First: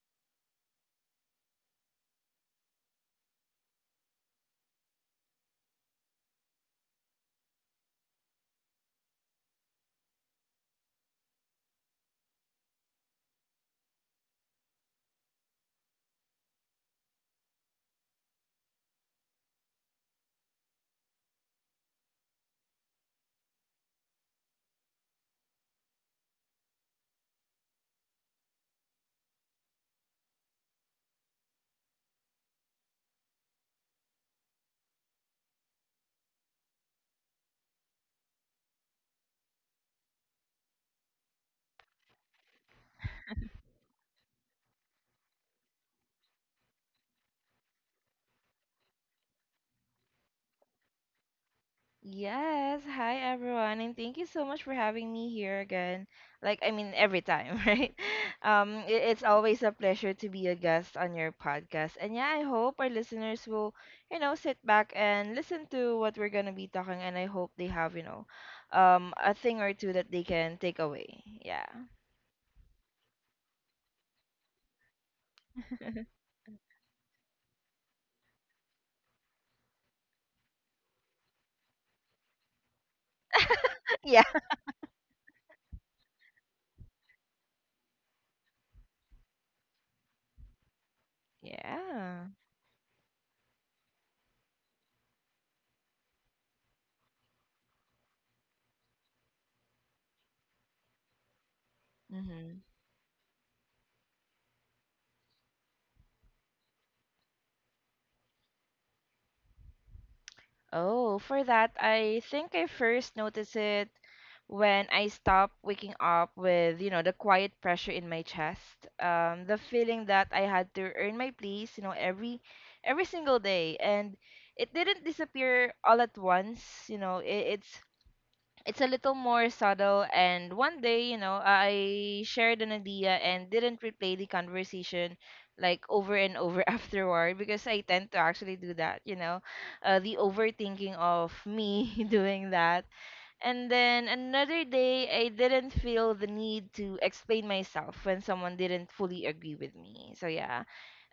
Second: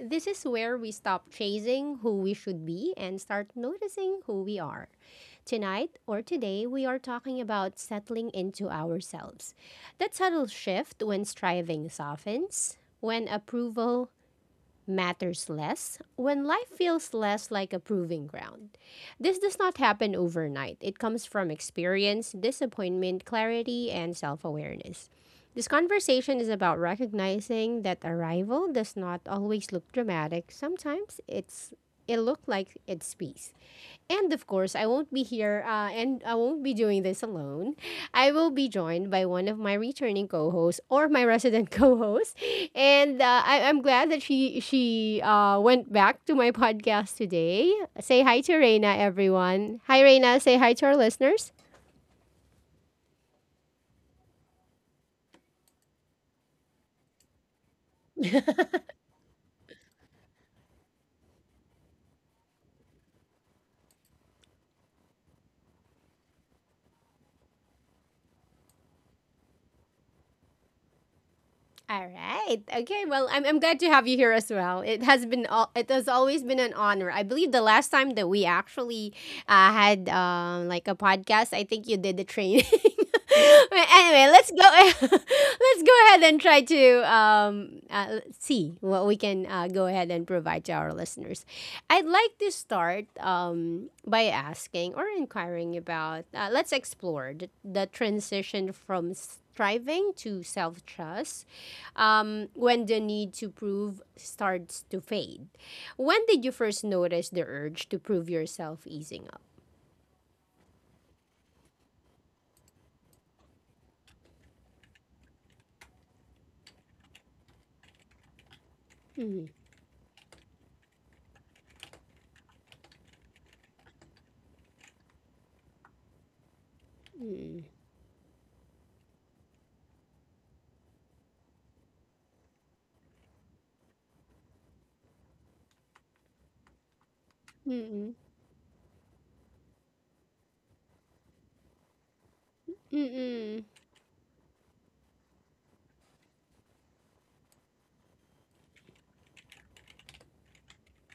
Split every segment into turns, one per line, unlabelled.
This is where we stop chasing who we should be and start noticing who we are. Tonight or today, we are talking about settling into ourselves. That subtle shift when striving softens, when approval matters less when life feels less like a proving ground. This does not happen overnight. It comes from experience, disappointment, clarity, and self awareness. This conversation is about recognizing that arrival does not always look dramatic. Sometimes it's it look like it's peace. And of course, I won't be here and I won't be doing this alone. I will be joined by one of my returning co-hosts or my resident co-host. And I'm glad that she went back to my podcast today. Say hi to Reina, everyone. Hi, Reina. Say hi to our listeners.
Yes, hi everyone, and thank you so much for having me here again. Every time, right? It's always a pleasure to be a guest on your podcast. And yeah, I hope our listeners will, sit back and listen to what we're gonna be talking, and I hope they have, a thing or two that they can take away. Yeah.
All right. Okay. Well, I'm glad to have you here as well. It has been it has always been an honor. I believe the last time that we actually had like a podcast, I think you did the training. But anyway, let's go. Let's go ahead and try to see what we can go ahead and provide to our listeners.
Yeah.
I'd
Yeah.
like to start by asking or inquiring about. Let's explore the transition from striving to self trust when the need to prove starts to fade. When did you first notice the urge to prove yourself easing up?
Oh, for that, I think I first noticed it when I stopped waking up with, you know, the quiet pressure in my chest.
Mm-mm.
The feeling that I had to earn my place, you know, every single day. And it didn't disappear all at once, you know, it, it's it's a little more subtle, and one day, I shared an idea and didn't replay the conversation, like over and over afterward, because I tend
Mm-mm.
to actually do that. The overthinking of me doing that,
Mm-mm.
and then another day I didn't feel the need to explain myself when someone didn't fully agree with me. So yeah,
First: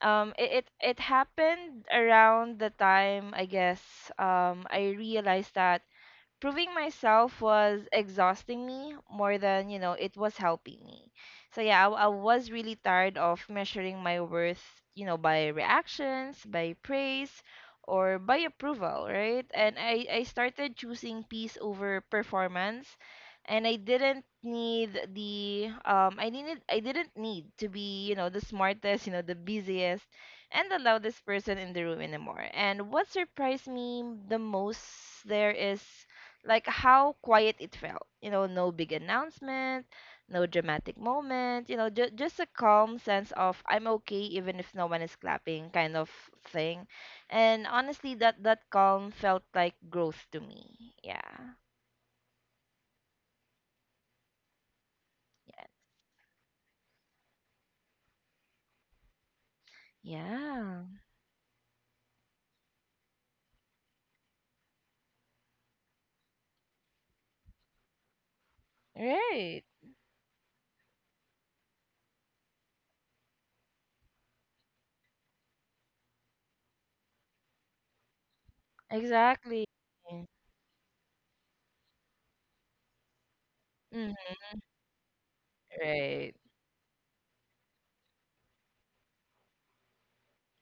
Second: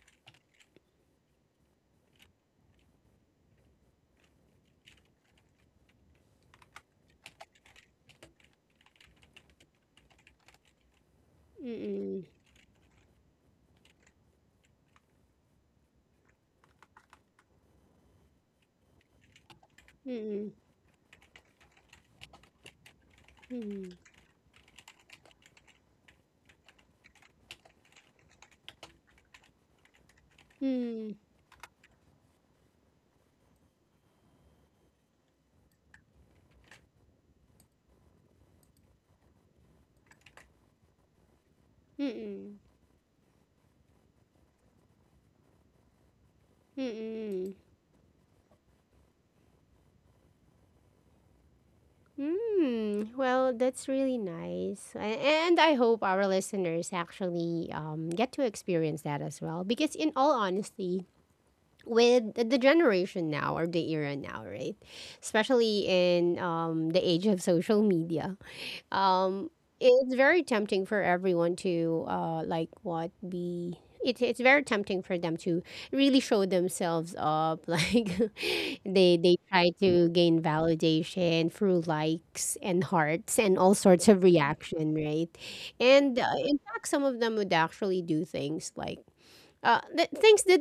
um it, it it happened around the time, I guess, I realized that proving myself was exhausting me more than, it was helping me. So yeah, I
Mm-mm.
was really tired of measuring my worth, by reactions, by praise, or by approval, right? And I
Mm-mm.
started choosing peace over performance. And
Mm-mm.
I didn't need to be, the smartest, the busiest, and the
Mm-mm.
loudest person in the room anymore. And what surprised me the most, there is like how quiet it felt. You know, no big announcement, no dramatic moment, just a calm sense of I'm okay even if no one is clapping, kind of
Mm-mm.
thing.
Mm-mm.
And honestly, that calm felt like growth to me. Yeah.
Mm, well, that's really nice. And
Yeah.
I hope our listeners actually get to experience that as well. Because, in all
Yeah.
honesty, with the generation now or the era now, right? Especially in the age of social media, um,
Right.
it's very tempting for everyone to like what be. It's very tempting for them to really show themselves up. Like they
Exactly.
try to gain validation through likes and hearts and all sorts of
Mhm.
reaction, right? And
Right.
in fact, some of them would actually do things like things that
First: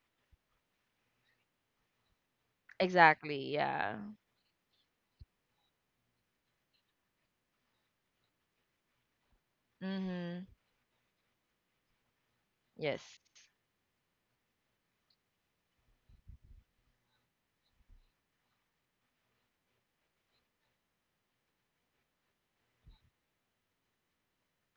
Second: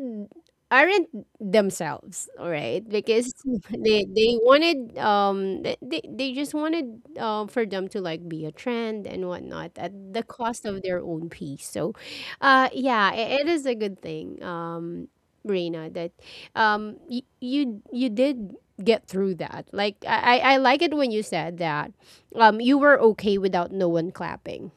aren't themselves all right because
Exactly. Yeah.
they just wanted for them to like be a trend and whatnot at the
Mhm.
cost of their own peace. So yeah,
Yes.
it is a good thing, Reina, that you did get through that. Like I like it when you said that you were okay without no one clapping,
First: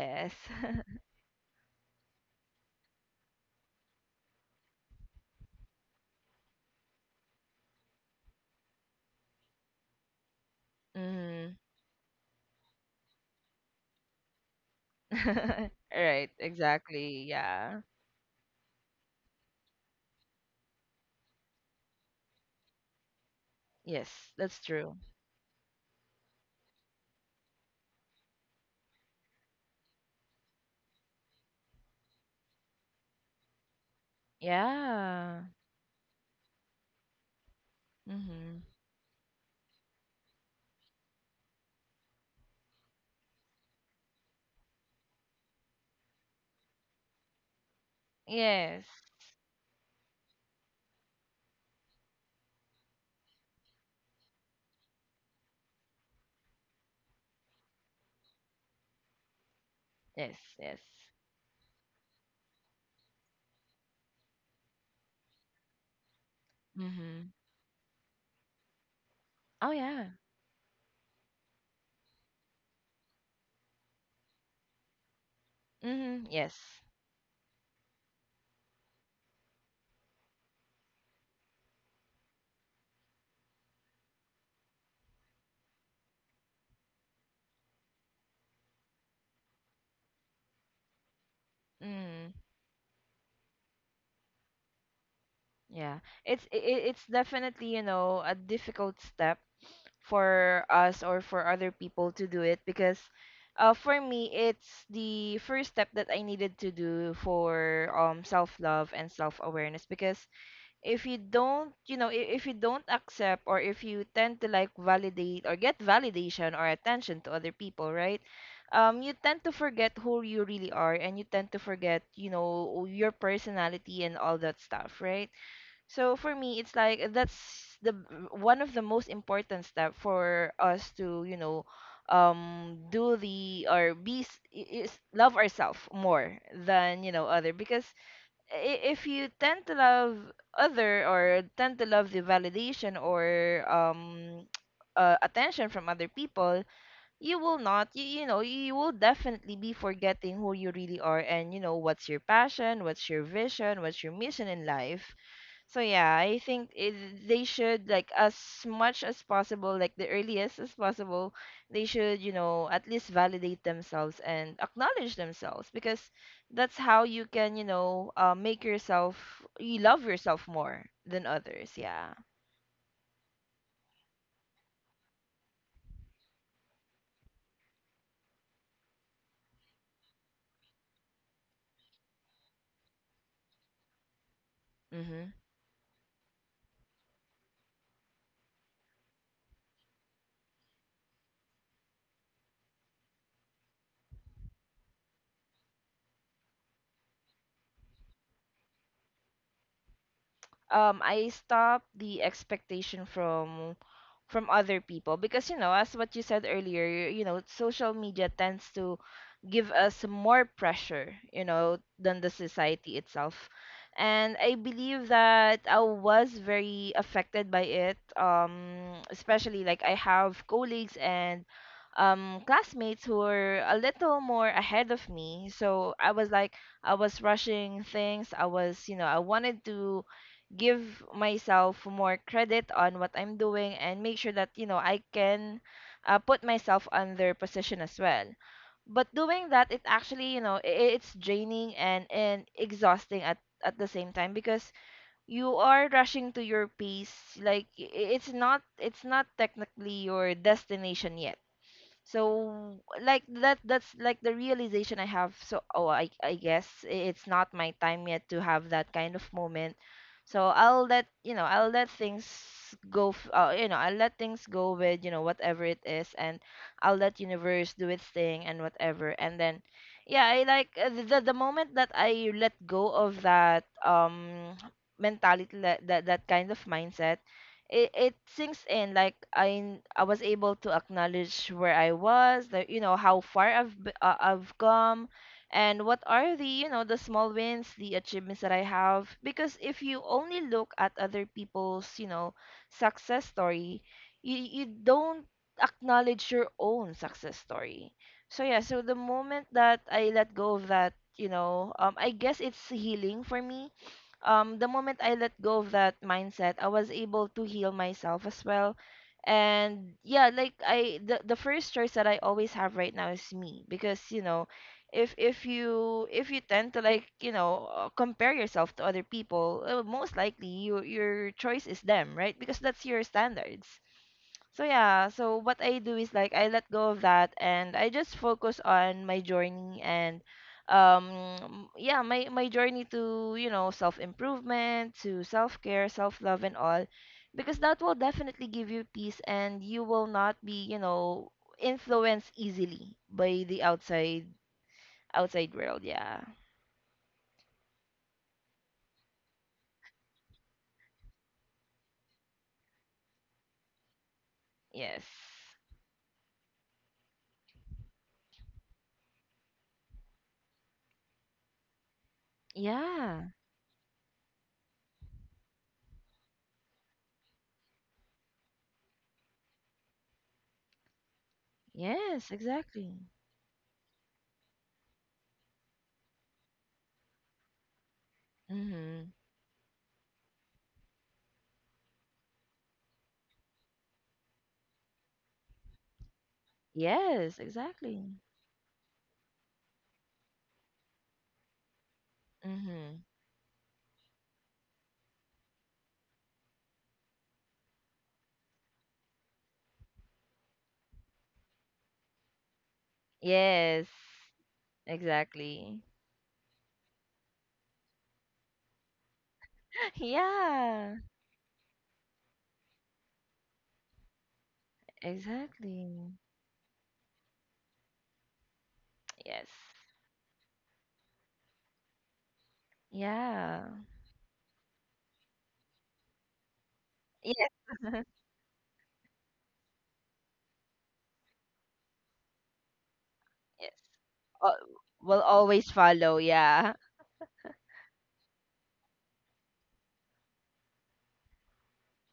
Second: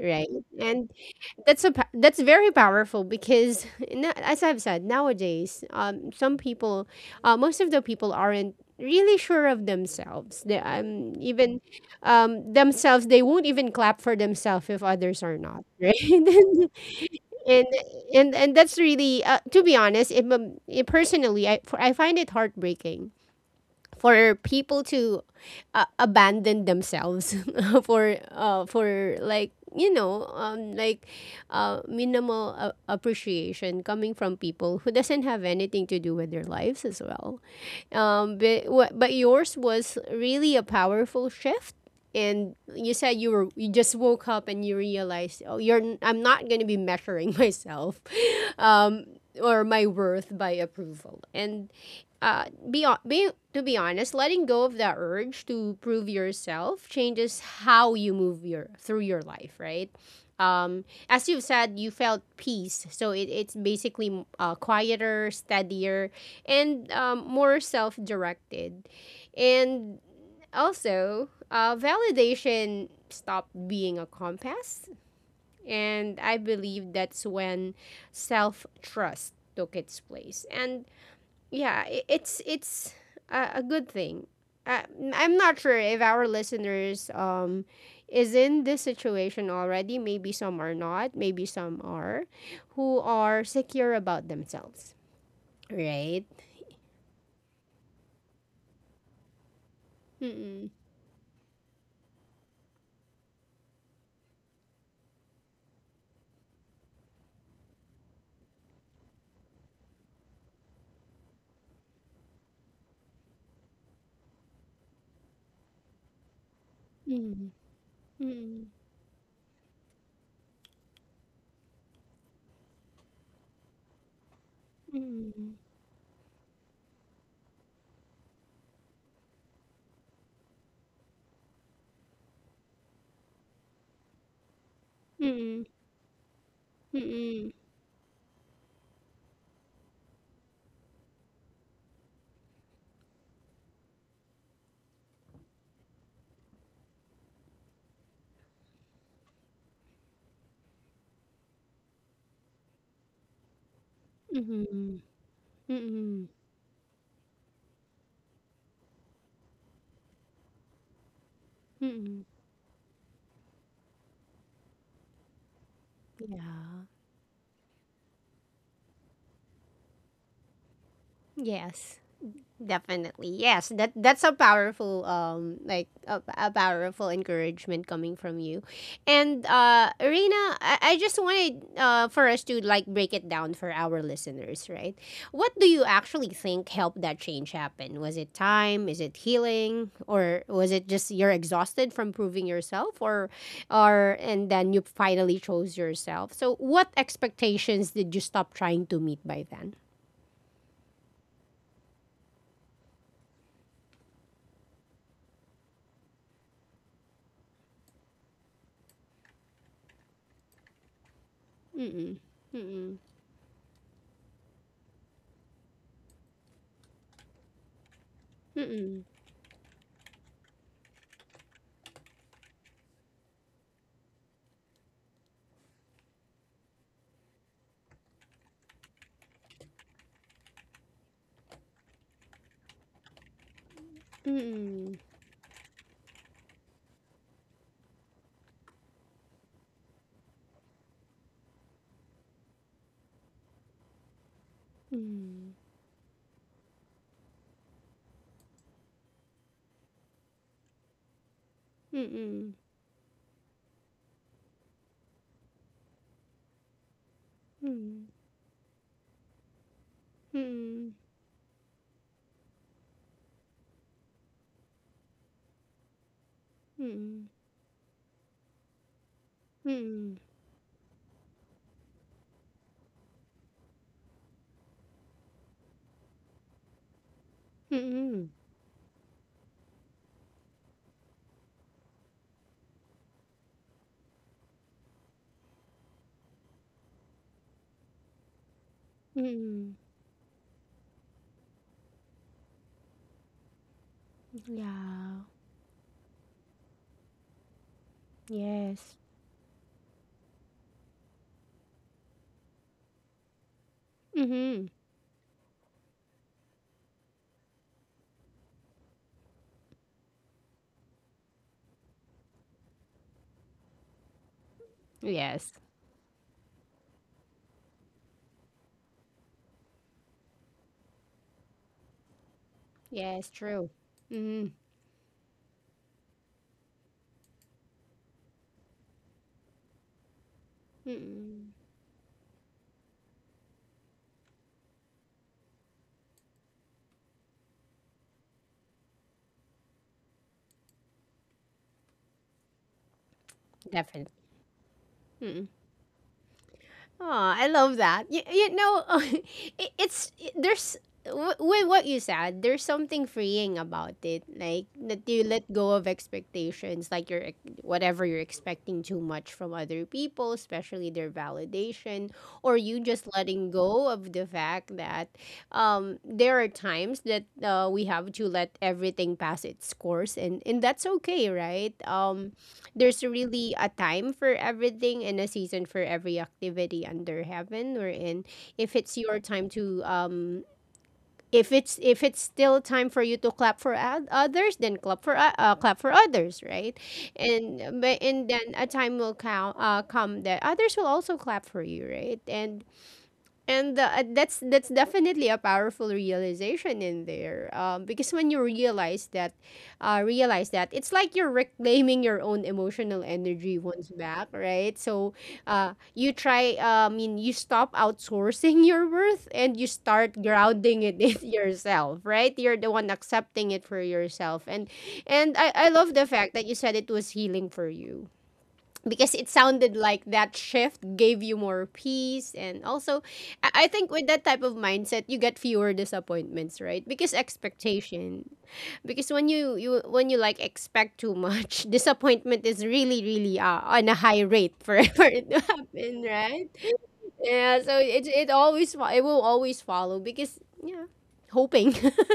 right? And that's a that's very powerful because as I've said nowadays, some people, most of the people aren't really sure of themselves. They,
Mhm.
even themselves, they won't even clap for themselves if others are not, right?
Right. Exactly.
and
Yeah.
and that's really, to be honest, it, it personally, I find it heartbreaking
Yes,
for
that's
people
true.
to abandon themselves for like like minimal appreciation coming from people who doesn't
Yeah.
have anything to do with their lives as well,
Mm-hmm.
but wha- but yours was really a powerful shift, and you said you were you just woke up and you realized oh I'm not gonna be measuring myself,
Yes.
um, or my worth by approval, and uh, be to be honest, letting go of that urge to prove yourself changes how you move your through your life, right?
Yes. Yes.
As you've said, you felt peace, so it's basically quieter, steadier, and
Mm-hmm.
more self directed.
Oh
And
yeah.
also, validation stopped being a compass. And
Mm-hmm.
I
Yes.
believe that's when self trust took its place. And yeah, it's a good thing. I, I'm not sure if our listeners is in this situation already. Maybe some are not. Maybe some are,
Mm.
who are secure about themselves,
Yeah.
right?
It's definitely, you know, a difficult step for
Mm-mm.
us or for other people to do it, because for me it's the first step that I needed to do for self-love and self-awareness. Because if you don't, if you don't accept, or if you tend to like validate or get validation or attention to other people, right,
Mm,
you tend to forget who you really are, and you tend to forget, you know, your personality and all that stuff, right?
mm,
So for me it's like, that's the one of the most important step for us to, you know, do the or be is love
mm,
ourselves more
mm,
than, you know,
mm,
other. Because if you tend to love other, or tend to love the validation, or attention from other people, you will not, you know, you will definitely be forgetting who you really are, and you know, what's your passion, what's your vision, what's your mission
mm,
in
mm,
life. So yeah,
mm,
I think it, they should, like, as much as possible, like the earliest as possible, they should,
mm,
you know, at least validate themselves and acknowledge themselves, because that's
yeah,
how you can, make yourself you love yourself more than others.
yes.
Yeah.
Definitely. Yes, that that's a powerful like a powerful encouragement coming from you. And Rena, I just wanted for us to like break it down for our listeners, right?
Mm-hmm.
What do you actually think helped that change happen? Was it time? Is it healing? Or was it just you're exhausted from proving yourself or and then you finally chose yourself? So what expectations did you stop trying to meet by then?
I stop the expectation from other people, because you know, as what you said earlier, you know, social media tends to give us more pressure, you know,
Mm-mm.
than the
Mm-mm.
society itself. And I believe that I was very affected by it,
Mm-mm.
especially, like, I have colleagues and classmates who were a little more ahead of me. So I was like, I was rushing things, I was, you know, I wanted to give myself more credit on what I'm doing, and make sure that, you know,
Mm-mm.
I can, put myself on their position as well. But doing that, it actually, it's draining and exhausting at the same time, because
Mm-mm.
you are rushing to your pace, like i- it's not technically your destination yet.
Mm-mm.
So that's like the realization I have. So oh, I guess, it's not my time yet to have that kind of moment.
Mm-mm.
So I'll,
Mm-mm.
let you know, I'll let things go you know, I'll let things go with, you know, whatever it is, and I'll let
Mm-mm.
universe do its thing and whatever. And then
Mm-mm.
yeah, I like, the moment that I let go of that, mentality, that kind of mindset, it
Mm-mm.
sinks in. Like, I was able to acknowledge where I was, like, you know, how far I've I've come, and what are the, you know, the small wins, the achievements that I have. Because
Mm-mm.
if you only look at other people's, you know, success story, you
Yeah.
don't acknowledge your own success story. So yeah, so
Yes.
the moment that I let go of that, you know, I guess it's healing for me.
Mm-hmm.
The moment I let go of that mindset, I was able to heal myself as well. And yeah, like I the first choice that I always have right now is me. Because you know, if
Yes.
if you tend to, like, you know, compare yourself to other people, most likely your choice is them, right? Because that's your
Yes,
standards.
true. Mm-hmm.
So yeah, so what I do is like, I let go of that, and I just focus on my journey, and
Mm-mm.
yeah, my journey to, you know, self-improvement, to self-care, self-love and all, because that will definitely give you peace, and you will not be, you know, influenced easily by the
Definitely.
outside world. Yeah.
Oh, I love that. You know, there's with what you said. There's something freeing about it, like
Yes.
that you let go of expectations, like whatever you're expecting too much from other people, especially their validation, or you just
Yeah.
letting go of the fact that there are times that we have to let everything pass its course, and that's okay, right?
Yes, exactly.
There's really a time for everything and a season for every activity under heaven or in if it's
Mhm.
your time to if it's still time for you to clap for others, then clap for clap for others, right?
Yes,
And but
exactly.
and then a time will come that others will also clap for you, right? And
Mhm.
that's definitely a powerful realization in there, because when you realize that it's like you're reclaiming your own emotional energy once
Yes.
back, right? So,
Exactly.
you try. I mean, you stop outsourcing your worth and you start grounding
Yeah,
it in yourself, right? You're the one accepting it for yourself, and I love the
exactly.
fact that you said it was healing for you because it
Yes.
sounded like that shift gave you more peace. And also,
Yeah.
I think with that type of mindset you get fewer disappointments, right? Because
Yes.
expectation because when you when you like expect too much disappointment is really really
Yes.
on a high
Uh,
rate for for
will
it to
always
happen,
follow.
right?
Yeah.
Yeah, so it will always follow because yeah, hoping,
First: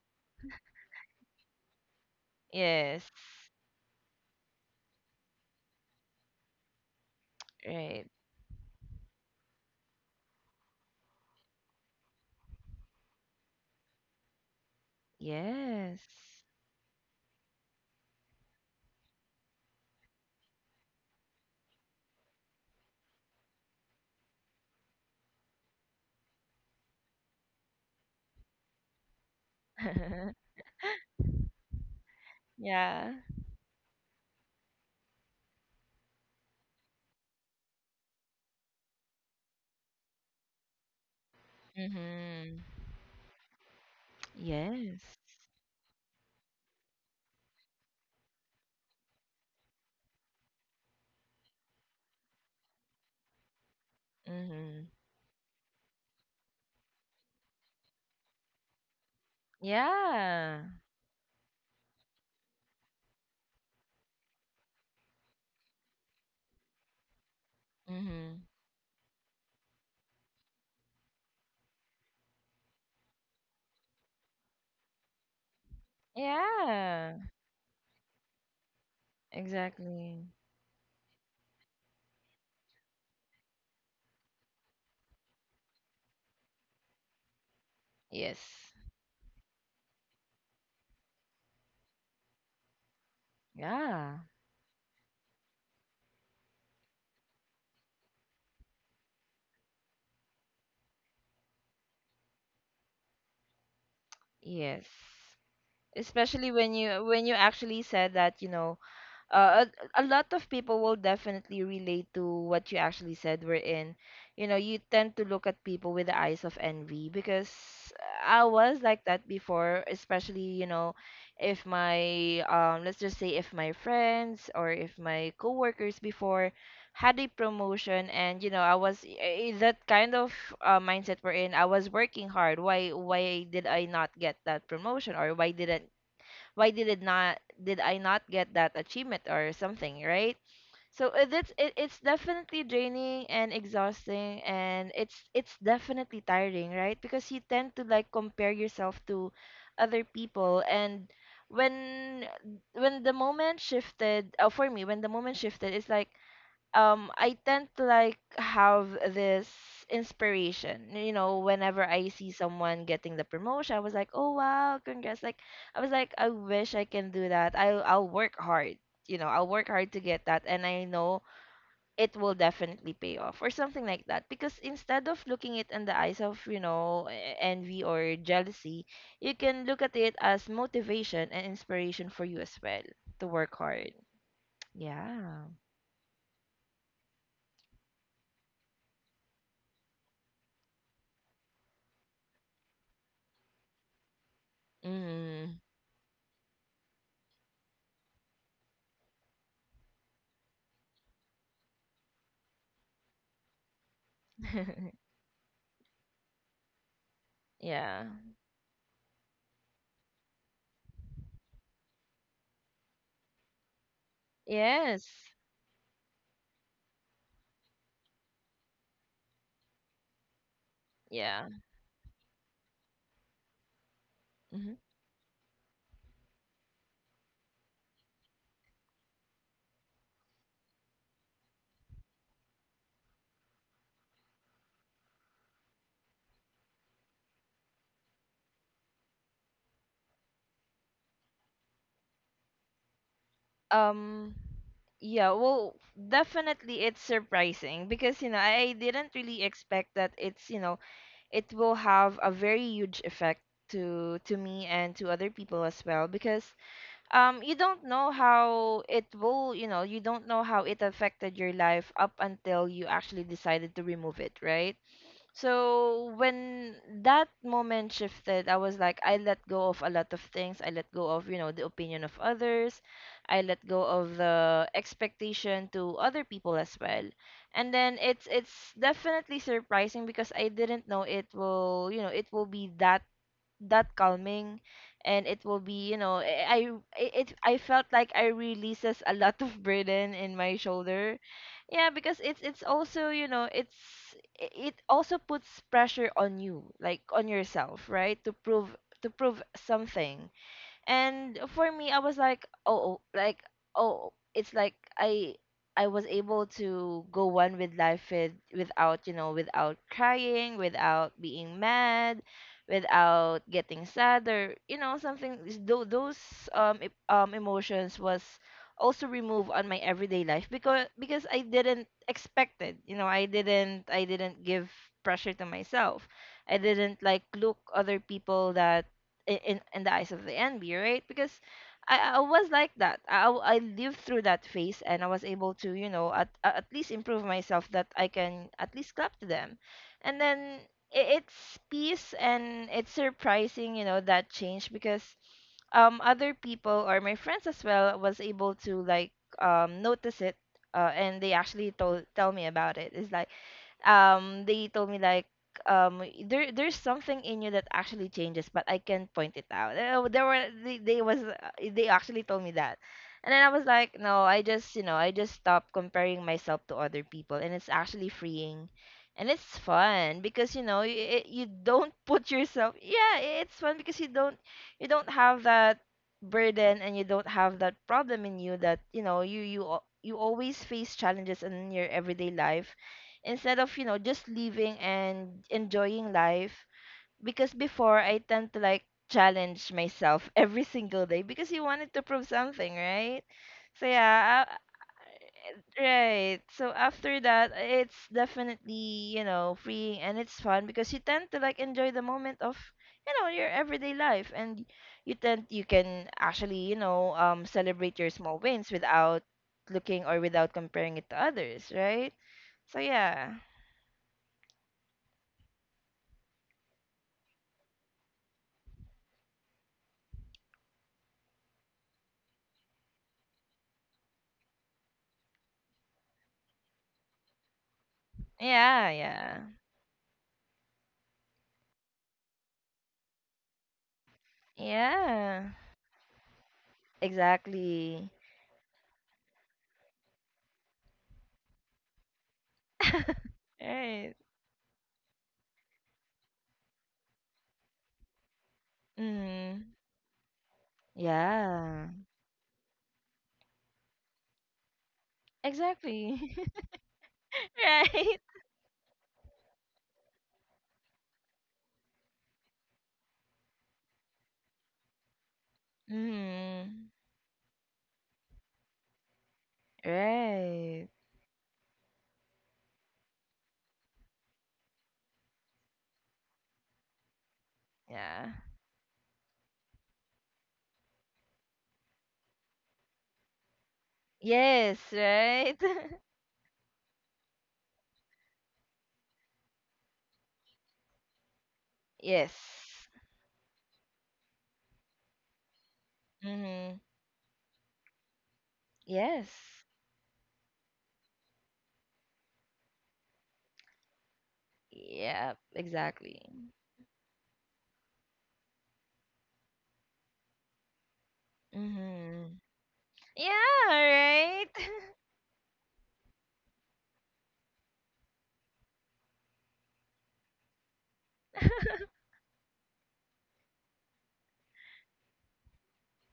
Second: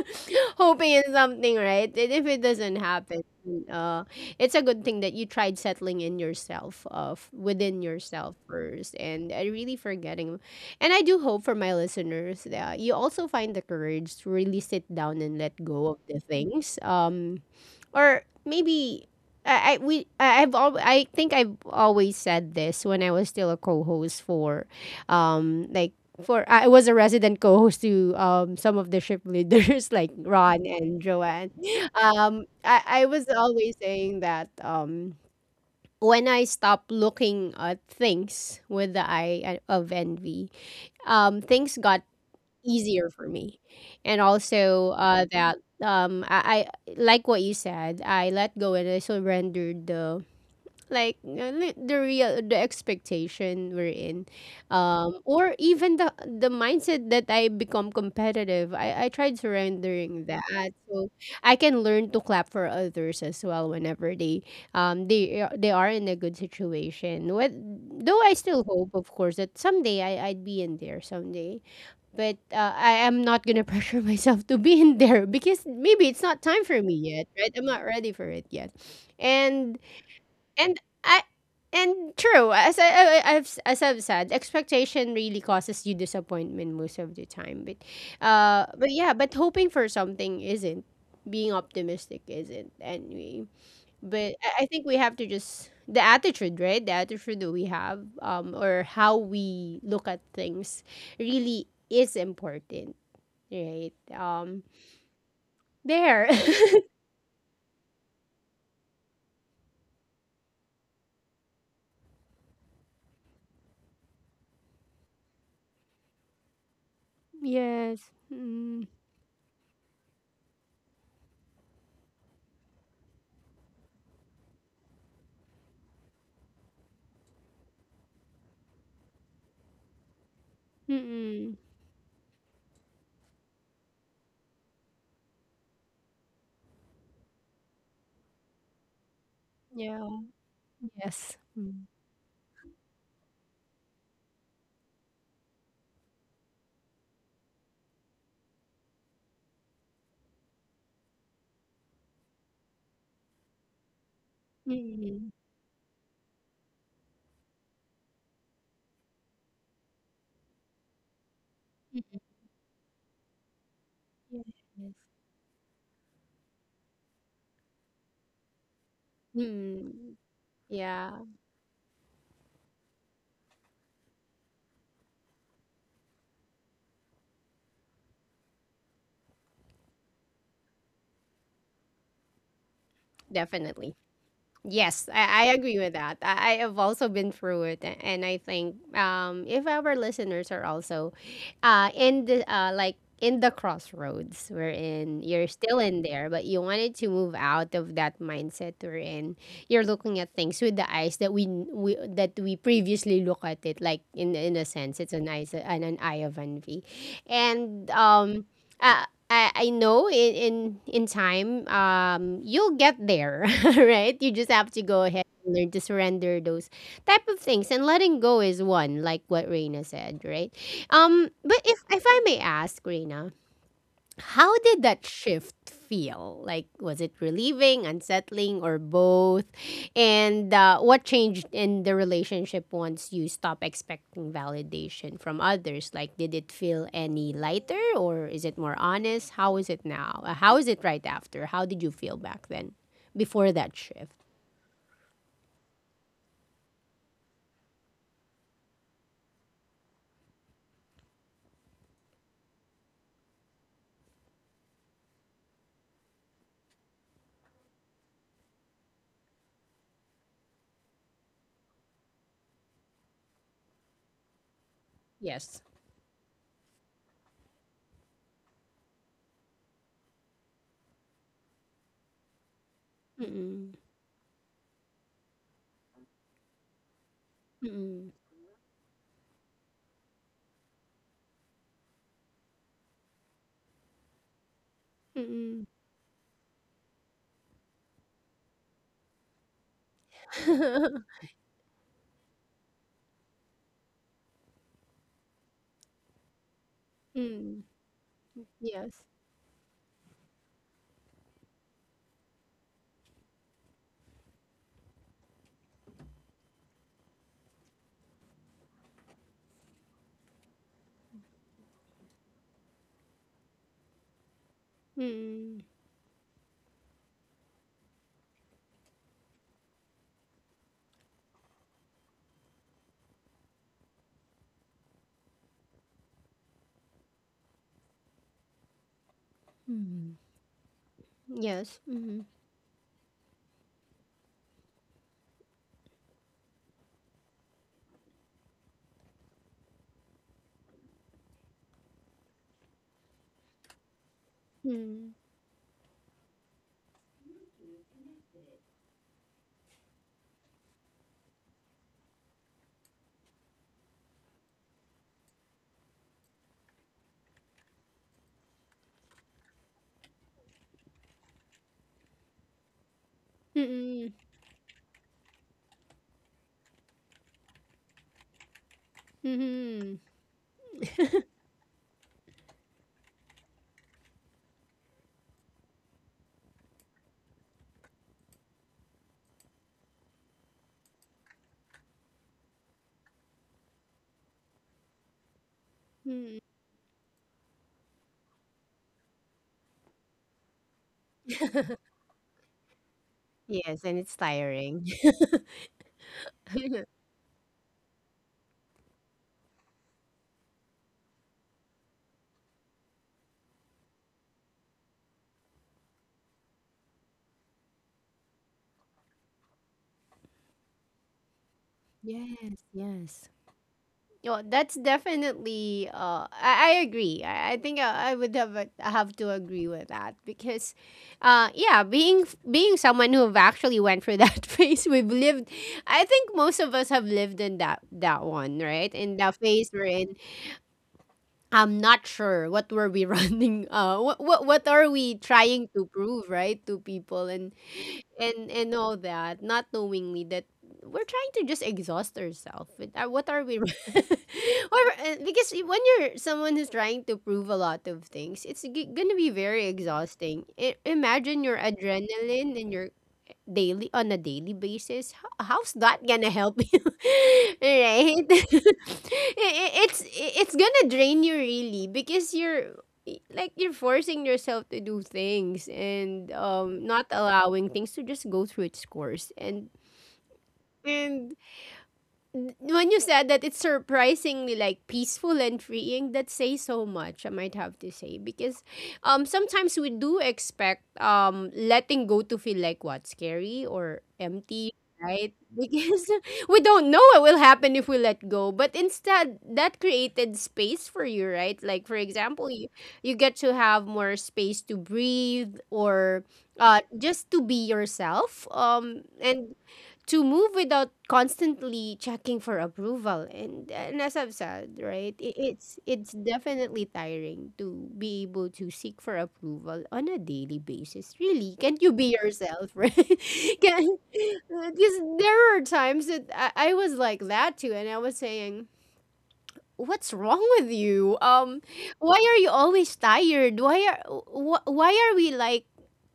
hoping in something, right? And if it doesn't
Yes.
happen, uh, it's a good thing that you tried settling in yourself, within
Right.
yourself first, and really forgetting. And I do hope for my listeners that you also find the courage to really sit down and let go of
Yes.
the things, or maybe I think I've always said this when I was still a co-host for, like for I was a resident co-host to some of the ship leaders like Ron and Joanne. I
Yeah.
was always saying that when I stop looking at things with the of envy, things got
Mhm.
easier for me. And also
Yes.
that I like what you said. I let go and I surrendered the like the real the expectation we're in,
Mhm.
or even the mindset that I become competitive. I tried surrendering
Yeah.
that, so I can learn to clap for others as well whenever they they are in a good situation. What though I
Mhm.
still hope, of course, that someday I'd be in there someday, but I am not gonna pressure myself to be in there because maybe it's not time for me
Yeah.
yet, right? I'm not ready for it yet, and
Exactly.
and I and true, as I- have as I've said, expectation really causes you disappointment most of the time. But
Yes.
yeah, but hoping for something isn't being optimistic isn't and
Yeah.
but I think we have to just the attitude, right? The attitude that we have, or how we look at things, really is important, right?
Yes.
There.
Especially when you actually said that, you know, uh, a lot of people will definitely relate to what you actually said. We're in, you know, you tend to look at people with the eyes of envy. Because
Yes.
I was
Mm.
like that before, especially, you know, if my let's just say if my friends or if my coworkers before had a promotion, and you know, that kind of mindset we're in,
Mm-mm.
I was working hard. Why did I not get that promotion, or why didn't why did it not did I not get that achievement or something,
Yeah.
right? So
Yes.
that's it,
Mm.
it's definitely draining and exhausting, and it's definitely tiring, right? Because you tend to, like, compare yourself to other people, and when the moment shifted,
Mm-mm.
it's like, I tend to, like, have this inspiration. You know, whenever I see someone getting the promotion, I was like, "Oh
Yes.
wow, congrats." Like I was like, "I wish I can do that. I'll work hard." You know, I'll work hard to
Mm.
get that, and I
Yeah.
know it will definitely pay off or something like that. Because instead of looking it in the eyes of, you know, envy or jealousy, you can look at it as motivation and inspiration for you as well to work hard.
Definitely. Yes,
Yeah.
I agree with that. I have also been through it, and I think if our listeners are also in the like in the crossroads we're in, you're
Mm.
still in there, but you wanted to move out of that mindset we're in. You're looking at things with the eyes that we that we previously look at it like in a sense, it's an eyes and an eye of envy, and
Yeah.
um. uh, I know in time you'll get there. Right, you just have to go
Yes.
ahead and learn to surrender those type of things and letting go is one like what Reina said, right?
Yeah.
But if I may ask Reina, how
Hmm.
did that shift feel? Like, was it relieving, unsettling, or both? And what changed in the relationship once you stop expecting validation from others? Like, did it feel any lighter, or is it more honest? How is it now? How is it right after? How did you feel back then, before that shift?
Um yeah, well, definitely it's surprising, because you know, I didn't really expect that it's, you know, it will have a very huge effect to me and to other people as well. Because you don't know how it will, you know, you don't know how it affected your life up until you actually decided to remove it, right?
Yes.
So when that moment shifted, I was like, I let go of a lot of things. I let go of, you know, the opinion of others. I let
Mm-mm.
go of the expectation to other people as well. And then
Mm-mm.
it's definitely surprising because I didn't know it will, it will be that calming and it will
Mm-mm.
be you know I eh, it I felt like I releases a lot of burden in my shoulder. Yeah, because it's also, you know, it's it also puts pressure on you, like on
Mm.
yourself, right?
Yes.
To prove something. And for me, I was like, "Oh, oh," like, oh, it's like I I was able to go one with life with, without, without crying, without being mad, without getting sad, or, you know, something.
Mm.
Those emotions was also removed on my everyday life, because I didn't expect it. You know, I didn't give pressure to myself. I didn't like look other people that in the eyes
Mm.
of the envy, right? Because
Yes. Mm-hmm.
I
Mm-mm.
was like that. I lived through that phase, and I was able to, you know, at least improve myself, that I can at least clap to them, and then it's peace and it's surprising, you know, that change. Because
Mm.
other people or my friends as well was able to like notice it, and they actually told tell me about it. It's like they told me like, There's something in you that actually changes, but I can't point it out." There were they was they actually told me that. And then I
Mm,
was like, "No,
mm.
I just, you know, I just stopped comparing myself to other people," and it's actually freeing. And it's
Mhm.
fun, because, you know, you don't put yourself. Yeah, it's fun because you don't, you don't have that burden, and you don't have that problem in you that, you know, you always face challenges in your everyday life instead of, you know, just living and enjoying
Mm.
life. Because before, I tend to like challenge myself every single day, because you wanted to prove something, right?
Yes,
So
and it's
yeah,
tiring.
right, so after that, it's definitely, you know, freeing, and it's fun, because you tend to like enjoy the moment of, you know, your everyday life. And you tend you can actually, you know, celebrate your small wins without looking or without comparing it to others, right?
Yes,
So
yes.
yeah.
Well, that's definitely. I agree. I think I would have to agree with that, because yeah, being someone who've actually went through that phase, we've lived. I think most of us have lived in that one,
Yeah,
right? In that
yeah.
phase we're in, I'm not sure what were we running. What are we
Yeah.
trying to prove, right, to people? and.
Exactly.
and and all that, not knowingly that we're trying to just exhaust ourselves. What are we? or
Right.
Because when you're someone who's trying to prove a lot of things, it's gonna be very
Mm.
exhausting. Imagine your
Yeah.
adrenaline and your daily, on a daily basis, how's that
Exactly.
gonna help you?
Right.
Right. It's gonna drain you, really, because you're like, you're forcing yourself to do things and
Mm.
not allowing things to just go through its course. and
Right.
and when you said that it's surprisingly like peaceful and freeing, that says so much, I might have to say,
Yeah.
because sometimes we do expect letting go to feel like, what, scary or empty,
Yes,
right?
right?
Because we don't know what will happen if we let go, but instead, that created space for you, right? Like, for example, you
Yes.
you get to have more space to breathe, or
Mm.
just to be yourself,
Yes.
and to move without constantly checking for approval. And as I've said, right, i-
Yep,
it's it's
exactly.
definitely tiring to be able to seek for approval on a daily basis. Really, can't you be
Mm.
yourself? Right?
Yeah,
Can?
right?
Because there were times that I was like that too, and I was saying, what's wrong with you? Why are you always tired? Why are we like,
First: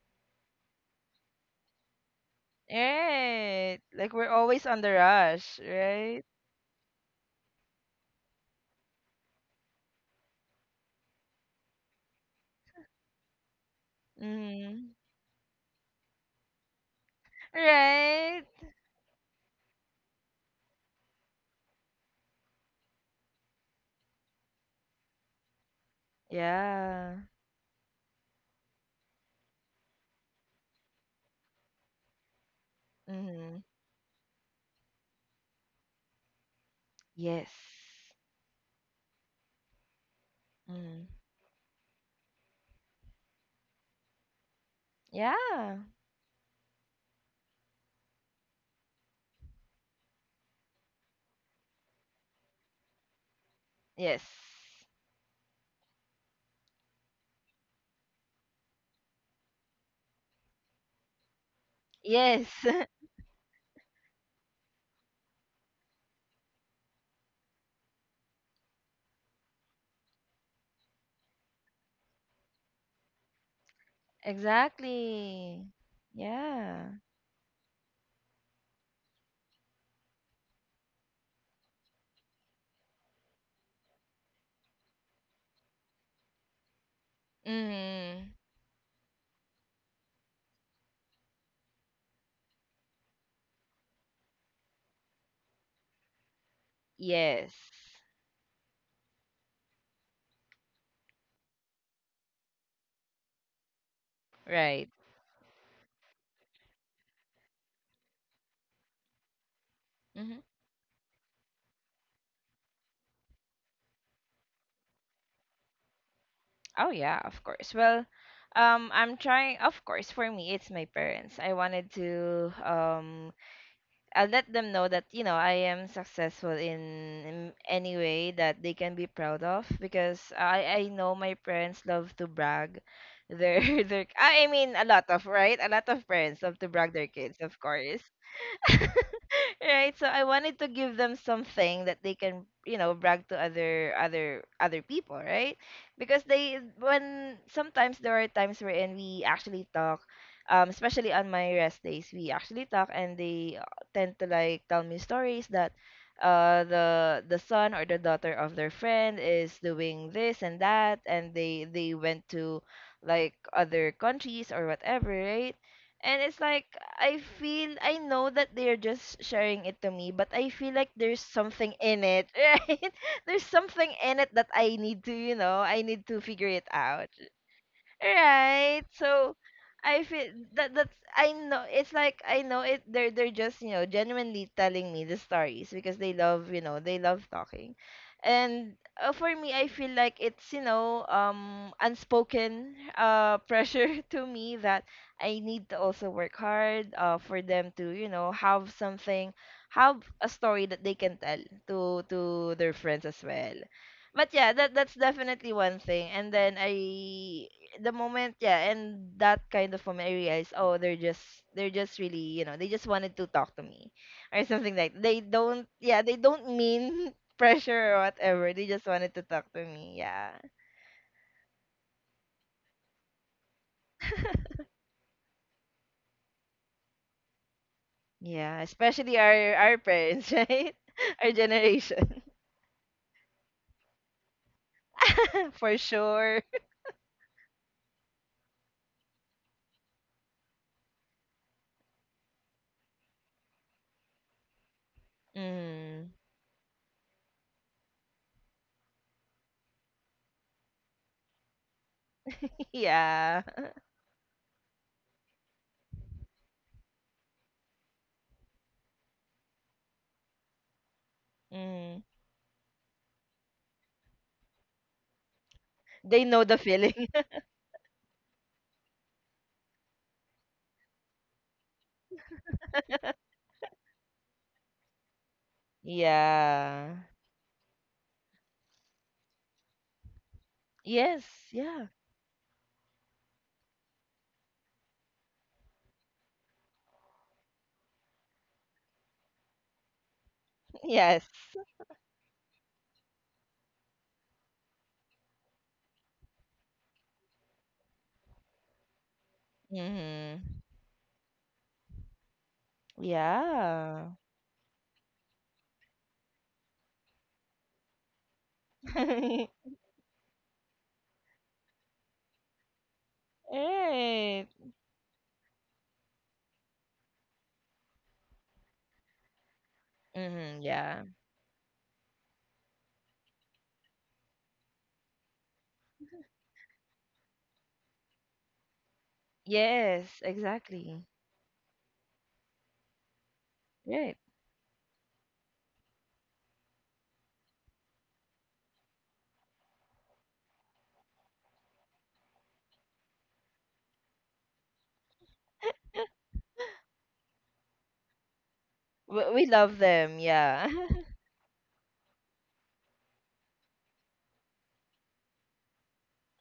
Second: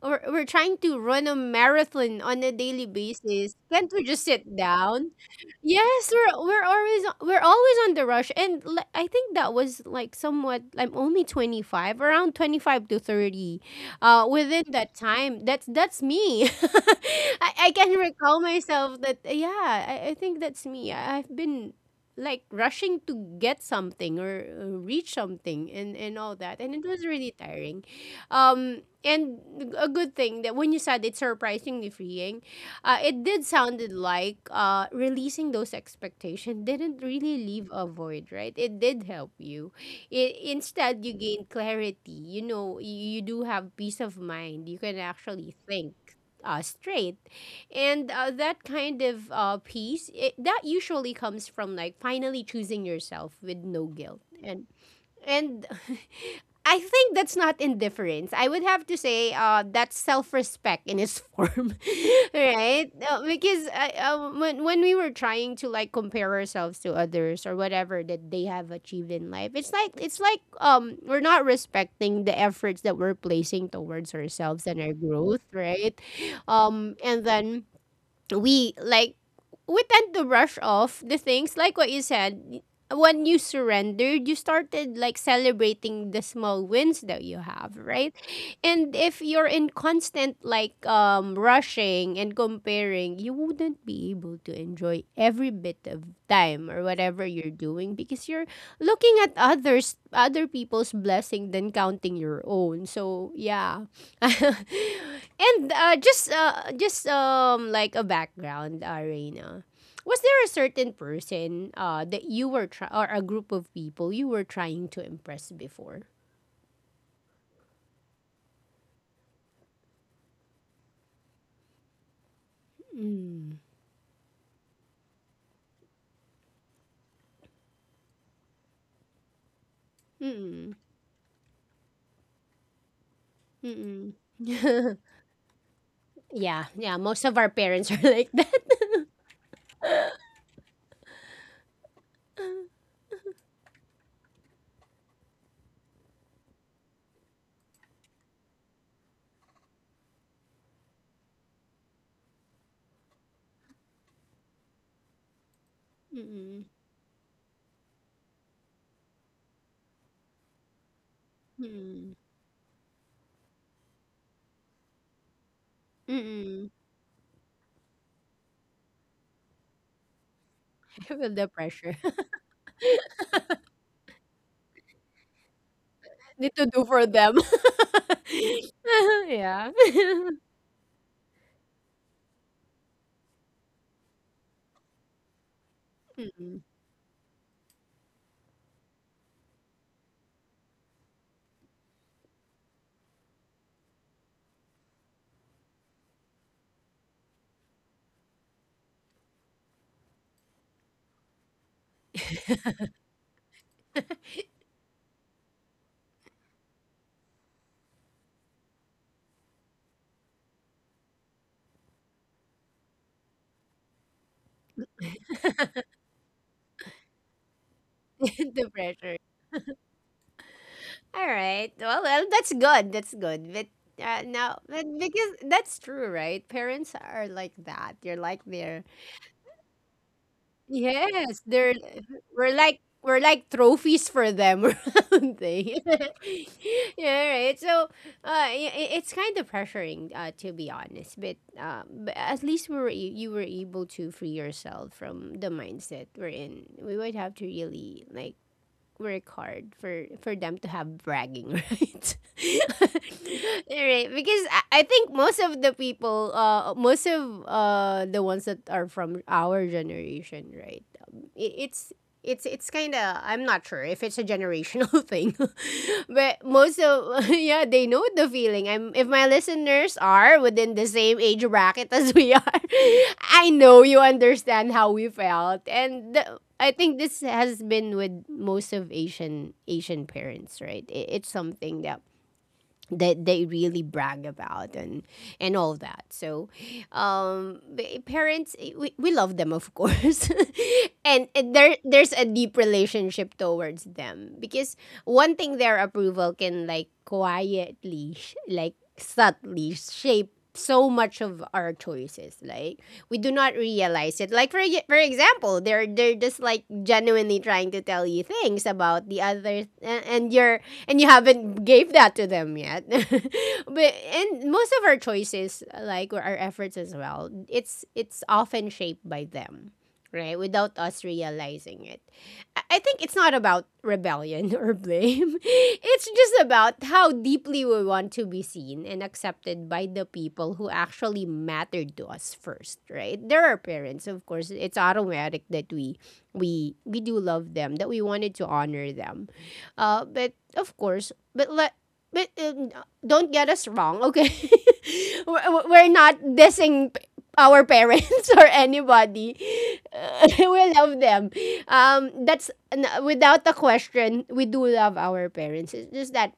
we're trying to run a marathon on a daily basis?
Right.
Can't we
Like
just
we're
sit
always on the
down?
rush,
Yes,
right?
we're always on the rush, and I think that was like, somewhat, I'm only 25, around 25 to 30. Within
Mm.
that time, that's me. I can recall
Right.
myself that, yeah, I think that's me. I've been like rushing to get something, or reach something, and all that, and it was
Yeah.
really tiring, and a good thing that when you said it's surprisingly freeing, it did
Mm-hmm.
sounded like releasing those expectations didn't really
Yes.
leave a void, right? It did help you. Instead,
Mm.
you gain clarity. You know, you do have peace of mind. You can actually
Yeah.
think straight. And that kind of peace, that usually comes from like finally choosing yourself with no
Yes.
guilt. And I think that's not indifference, I would have to say. That's self-respect in its form.
Yes.
Right? Because when we were trying to like compare ourselves to others, or whatever that they have achieved in life, it's like we're not respecting the efforts that we're placing towards ourselves and our growth,
Exactly.
right?
Yeah.
And then we we tend to brush off the things, like what you said, when you surrendered, you started like celebrating the small wins that you have, right?
Mm.
And if you're in constant like rushing and comparing, you wouldn't be able to enjoy every bit of time or whatever you're
Yes.
doing, because you're looking at others, other people's blessing, than counting your own, so yeah.
Right.
And just like a background, Reina. Was
Mm-hmm.
there a certain person that you were or a group of people you were trying to impress before?
Oh yeah, of course. Well, I'm trying. Of course, for me, it's my parents. I wanted to
Mm.
I'll let them know that, you know, I am successful in any way that they can be proud of, because I
Mm-mm.
I know my parents love to brag their their
Mm-mm.
I mean a lot of, right, a lot of parents love
Yeah,
to brag
yeah.
their
Most
kids,
of our
of
parents are
course.
like that.
Right, so I wanted to give them something that they can, you know, brag to other other people, right? Because they, when sometimes there are times wherein we actually talk, especially on my rest days, we actually talk, and they tend to like tell me stories that
Mm-mm.
the son or the daughter of their friend is doing this and that, and they
Mm-mm.
went to like other countries or whatever, right? And it's like,
Mm-mm.
I feel, I know that they're just sharing it to me, but I feel like
I
there's
feel the
something
pressure.
in it, right? There's something in it that I need to, you know, I need to figure
Need to
it
do for
out,
them.
right? So
Yeah.
I feel that that's I know it's like, I know it, they're just, you know, genuinely telling me the stories because they love, you
Mm-mm.
know, they love talking. And for me, I feel like it's, you know, unspoken pressure to me, that I need to also work hard for them to, you know, have something, have a story that they can tell to their friends as well. But yeah, that's definitely one thing. And then I the moment, yeah, and that kind of moment, I realized, oh, they're just, really, you know, they just wanted to talk to me or something. Like they don't, yeah, they don't mean pressure or whatever, they
The
just wanted
pressure.
to talk to me, yeah.
All right. Well, well, that's good. That's good. But now, but because that's true, right? Parents are like that. You're like,
Yeah,
they're,
especially our parents, right? Our
yes, they're,
generation.
we're like, trophies for them or something.
For sure.
Yeah, all right. So, it's kind of pressuring, to be honest. But at least we were you were able to free yourself from the mindset
Mm.
we're in. We would have to really like work hard for them to have bragging rights.
Yeah.
Right, because I think most of the people, most of the ones that are from our generation, right, i- it's
Mm.
it's it's kind of, I'm not sure if it's a generational thing,
They
but
know the
most
feeling.
of, yeah, they know the feeling. I'm If my listeners are within the same age bracket as we are, I know you understand how we felt. And I
Yeah.
think this has been with most of Asian parents, right? It, it's
Yes.
something
Yeah.
that that they really brag about, and all that. So parents, we love them, of course,
Yes.
and, there there's a deep relationship towards them, because one thing, their approval can like quietly like subtly shape
Hmm.
so much of our choices, like, we do not
Yeah.
realize it. Like, for for example, they're just like genuinely trying to tell you things about the others, and you're, and you haven't gave that to them yet. but
Right.
and most of our choices, like, or our efforts as well, it's often shaped by them, right,
Mm-hmm,
without
yeah.
us realizing it. I think it's not about rebellion or blame. It's just about how deeply we want to be seen and accepted by the
Yes,
people who
exactly.
actually mattered to us first, right? There are parents,
Right.
of course. It's automatic that we do love them, that we wanted to honor them. But of course, but let but don't get us wrong, okay? We're not dissing our parents or anybody.
We love them, yeah.
We love them, without a question, we do love our parents. It's just that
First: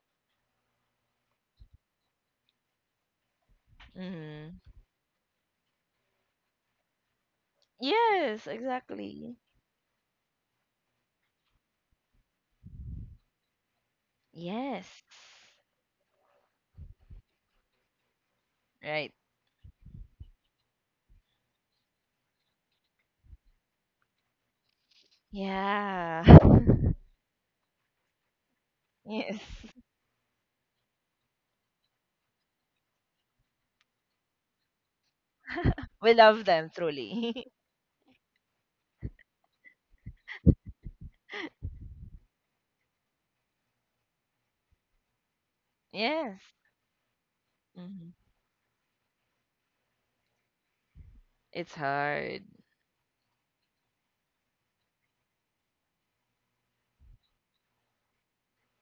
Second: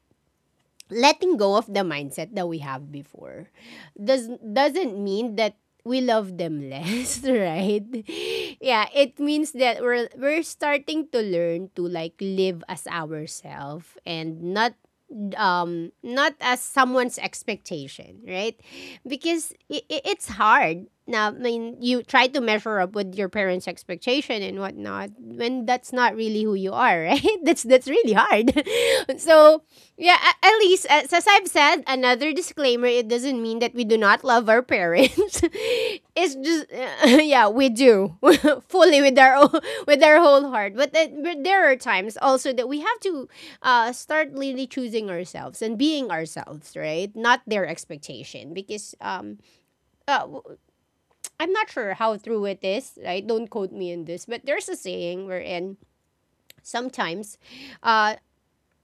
letting go of the mindset that we have before does
Mm-hmm.
doesn't mean that we love them less, right?
Yes,
Yeah, it
exactly.
means that we're starting to learn to like live as ourselves, and not
Yes.
not as someone's expectation, right?
Right.
Because it's hard. Now, I mean, you try to measure up with your parents' expectation and whatnot, when that's not
Yeah.
really who you are, right? That's really hard.
Yes.
So, yeah, a- at least, as I've said, another disclaimer, it doesn't mean that we do not love our parents.
We
It's
love
just,
them
yeah,
truly.
we do, fully, with our own, with our whole heart. But, but there are times also that we have to start really choosing ourselves and being
Yes.
ourselves, right? Not their
Mm-hmm.
expectation, because uh, w- I'm not
It's
sure how true
hard.
it is, right? Don't quote me in this, but there's a saying wherein sometimes uh,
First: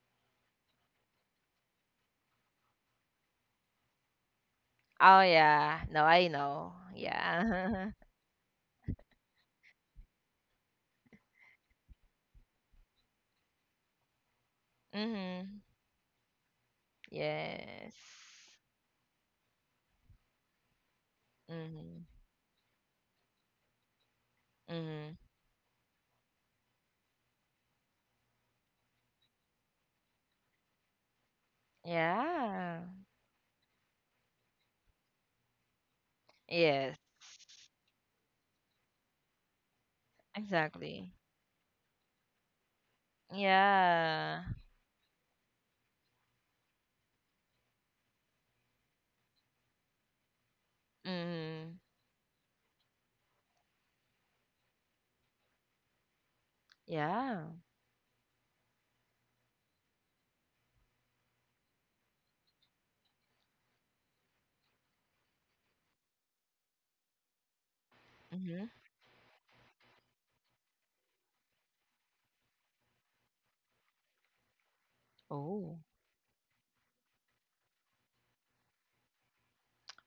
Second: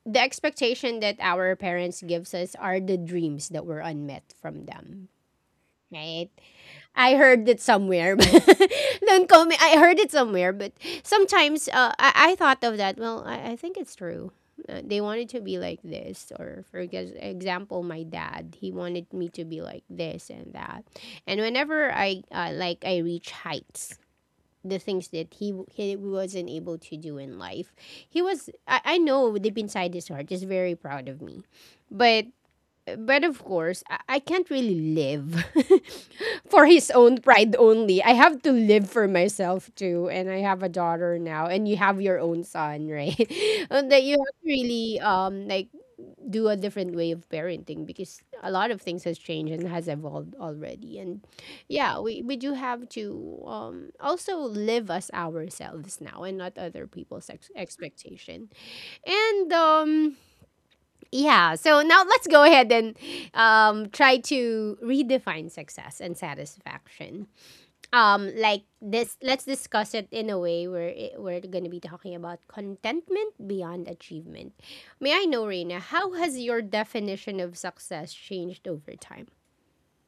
the expectation that our parents gives us are the dreams that were unmet from them,
Oh yeah. No, I
right?
know.
I heard it
Yeah.
somewhere. Don't call me, I heard it somewhere, but sometimes, I thought of that, well, I think it's true. They wanted to be
Mhm.
like this, or for example,
Yes.
my dad, he wanted me to be like this and that, and whenever
Mhm.
I like, I reach heights, the things
Mhm.
that he wasn't able to do in life. He was, I know deep inside his heart is very proud of me. But,
Yeah.
of course, I can't really live for his
Yes.
own pride only. I have to live for myself too. And I have a
Exactly.
daughter now, and you have your own son, right? And that, you have
Yeah.
to really like do a different way of parenting, because a lot of things has changed and has evolved already. And
Mhm.
yeah, we do have to also live as ourselves now, and not other people's
Yeah.
expectation. And yeah, so now let's go ahead and try to redefine success and satisfaction, like
Mhm.
this. Let's discuss it in a way where it, we're going to be talking about contentment beyond achievement. May I know, Reina,
Oh.
how has your definition of success changed over time?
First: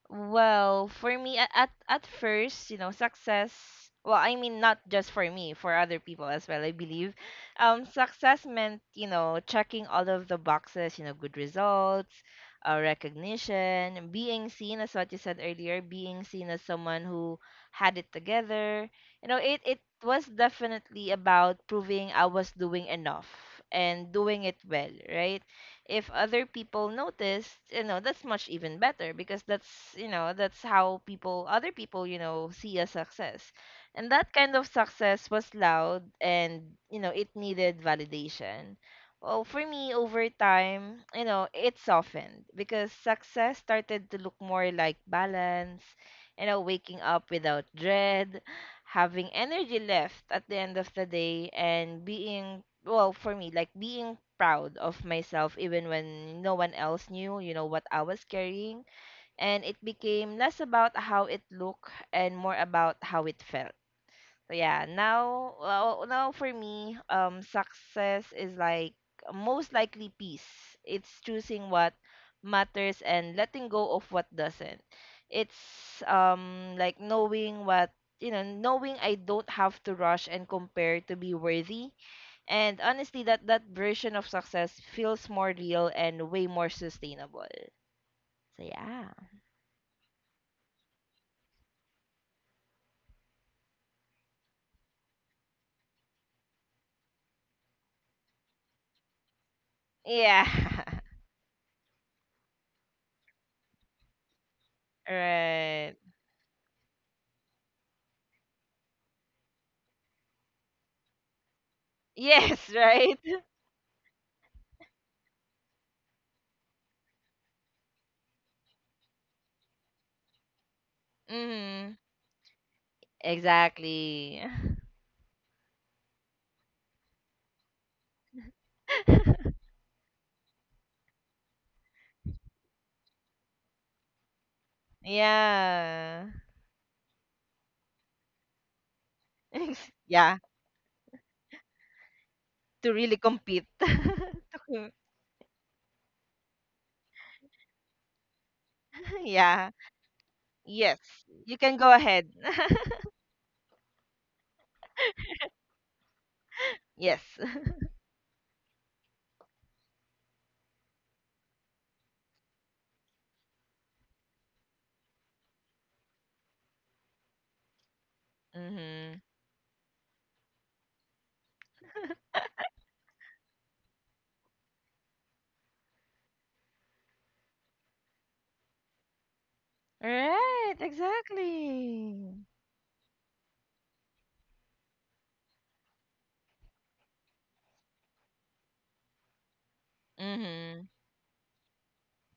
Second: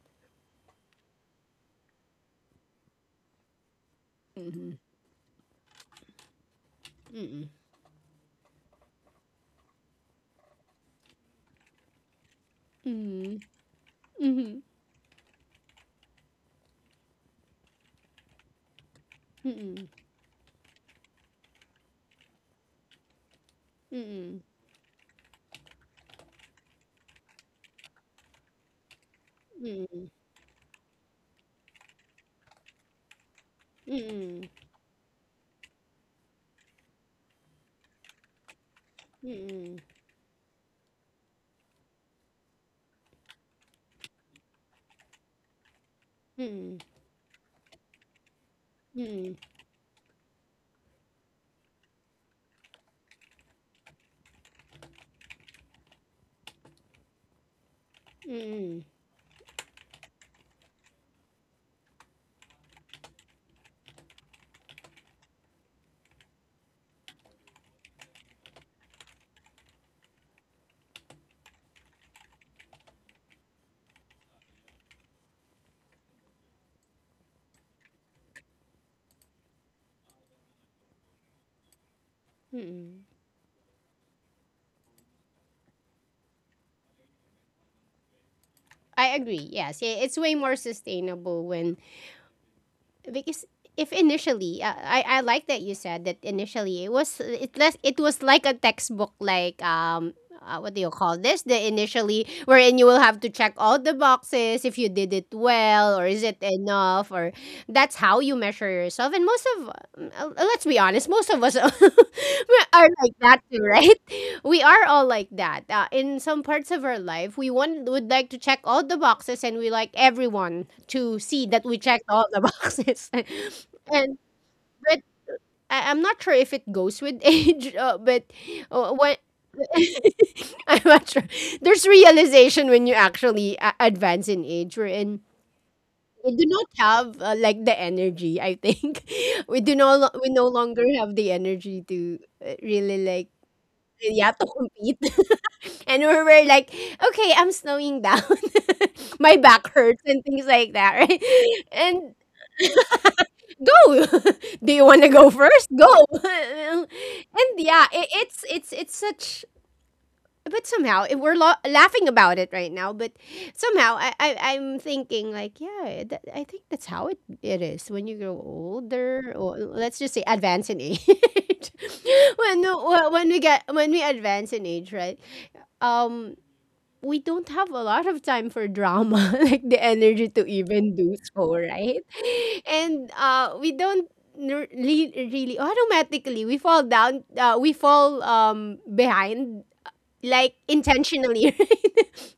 Well, for me at first, you know, success, well, I mean not just for me, for other people as well, I believe.
Mm-mm.
Success meant, you know, checking all of the boxes, you know, good results,
Mm-mm.
recognition, being seen as what you said earlier, being seen as someone who had it together. You know, it
Mm-mm.
was definitely about proving I was doing enough and doing
Mm-mm.
it well, right? If other people notice, you know, that's much even better, because that's, you
Mm-mm.
know, that's how people other people, you know, see a success.
Mm-mm.
And that
Mm-mm. Mm-mm.
kind of success was loud and, you know, it needed validation. Well, for
Mm-mm.
me, over time, you know, it softened, because success started to look more like balance. You know, waking up without dread, having
Mm-mm.
energy left at the end of the day, and being, well for me, like being proud of myself even when no one else knew, you know, what I was carrying.
Mm-mm.
And it became less about how it looked and more about how it felt. So yeah, now, well, now for me, success is like most likely peace. It's choosing what matters and letting go of what doesn't. It's like knowing what, you know, knowing I don't have to rush and compare to be worthy. And
Mm-mm.
honestly, that version of success feels more real and way more sustainable. So
I
yeah,
agree. Yes, it's way more sustainable when because if initially I like that you said that initially it was it was like a textbook like um
yeah,
uh, what do you call this, the initially wherein you will have to check all the boxes if you did it well
right.
or is it enough or that's how you measure yourself. And most of let's be honest, most of us are
Yes,
like
right.
that too, right? We are all like that. In some parts of our life, we want would like to check all the boxes, and we like everyone to see that we
Mm,
checked all the boxes. and
exactly.
but I'm not sure if it goes with age. But what I'm not sure. There's realization when you actually advance in age. We're in.
Yeah.
We do not have like the energy. I think we do no lo- we
Yeah,
no longer have the energy to
to
really
really
like
compete.
yeah, to compete. And we were like, okay, I'm slowing down. My
Yeah.
back hurts and things like
Yes.
that, right?
You can go
And
ahead.
go. Do you want to go first? Go. and
Yes.
yeah, it, it's such, but somehow we're laughing about it right now. But somehow I'm thinking like, yeah, I think that's how it is when you grow
Mm-hmm.
older, or let's just say advance in age. When we advance in age, right? um we don't have a lot of time for drama, like the energy to
Right,
even do so, right?
exactly.
And we don't really, really automatically we fall down. We fall behind like
Mm-hmm.
intentionally, right?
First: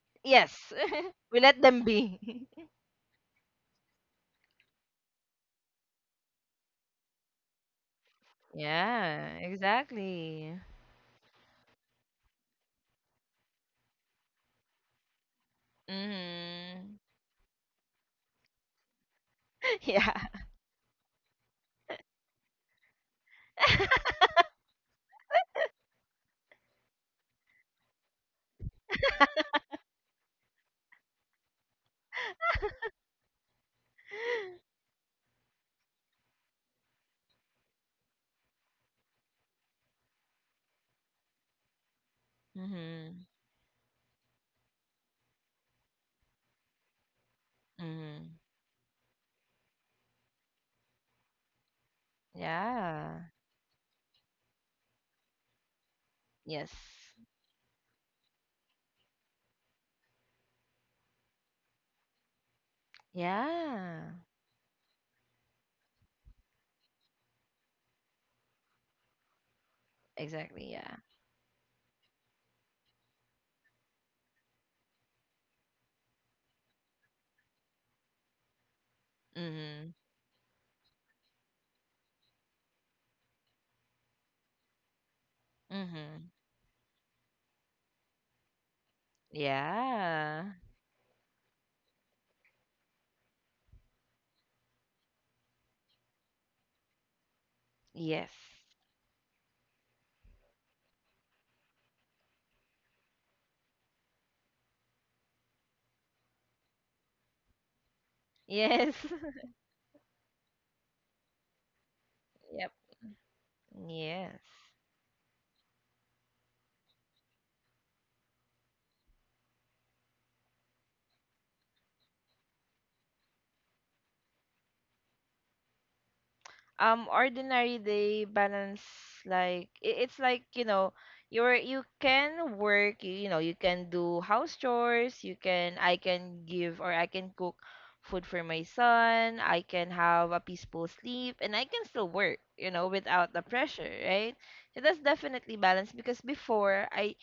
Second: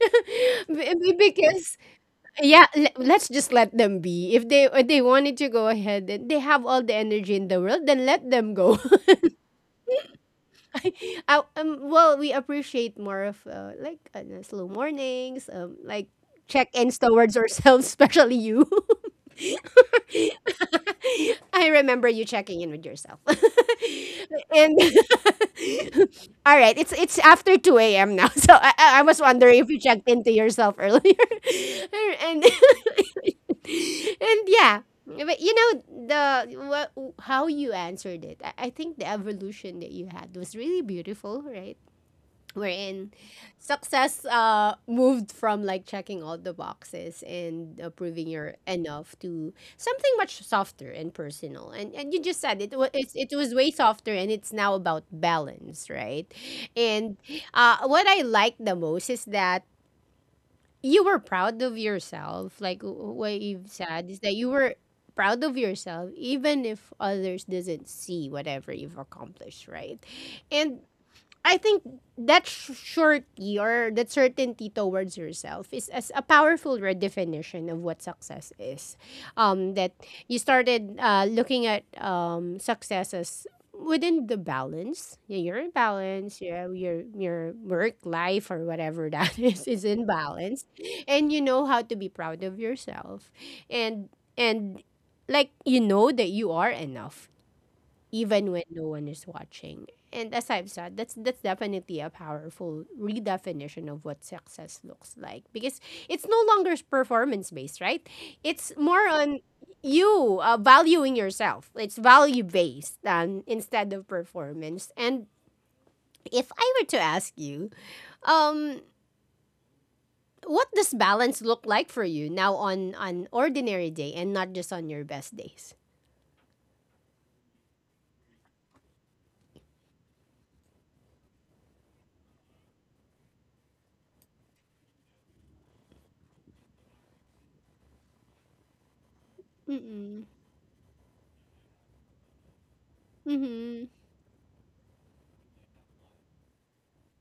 Yes.
Be- be-
We let
because
them be.
yeah, let's just let them be. If they wanted to go ahead and they have all the energy in the world, then let them go.
Yeah, exactly.
Well, we appreciate more of like slow mornings, like
Mm-hmm.
check-ins towards ourselves, especially you.
Yeah.
I remember you checking in with yourself. and all right, it's after 2 a.m. now. So I was wondering if you checked into yourself earlier. and and yeah. But you know the what, how you answered it. I think the evolution that you had was really beautiful, right? Wherein
Mm-hmm.
success moved from like checking all the boxes and proving
Mm-hmm.
you're enough to something much softer and personal, and you just said it was,
Yeah.
it was way softer and it's now about balance, right?
Yes.
And what I like the most is that you were proud of yourself, like what you've said
Yeah.
is that you were proud of yourself even if others doesn't see whatever you've accomplished, right?
Exactly.
And
Yeah.
I think that surety or that certainty towards yourself is as a powerful redefinition of what success is.
Mm-hmm.
That you started looking at success as within the balance. Yeah, you're in
Mm-hmm.
balance. Yeah, your work life or whatever that is in
Yeah.
balance, and you know how to be proud of yourself, and and like you know that you are enough
Yes.
even when no one is watching. And as I've said, that's definitely a powerful redefinition of what success looks like, because it's no longer performance based, right? It's
Yes.
more on you valuing yourself. It's value
Yep.
based, instead of
Yes.
performance. And if I were to ask you, um, what does balance look like for you now on an ordinary day and not just on your best days?
Ordinary day balance, like it's like, you know, you can work, you know, you can do house chores, you can, I can give or I can cook food for my son, I can
Mm-mm.
have a peaceful sleep, and I can still work, you know, without the pressure,
Mm-hmm.
right? So that's definitely balance, because before I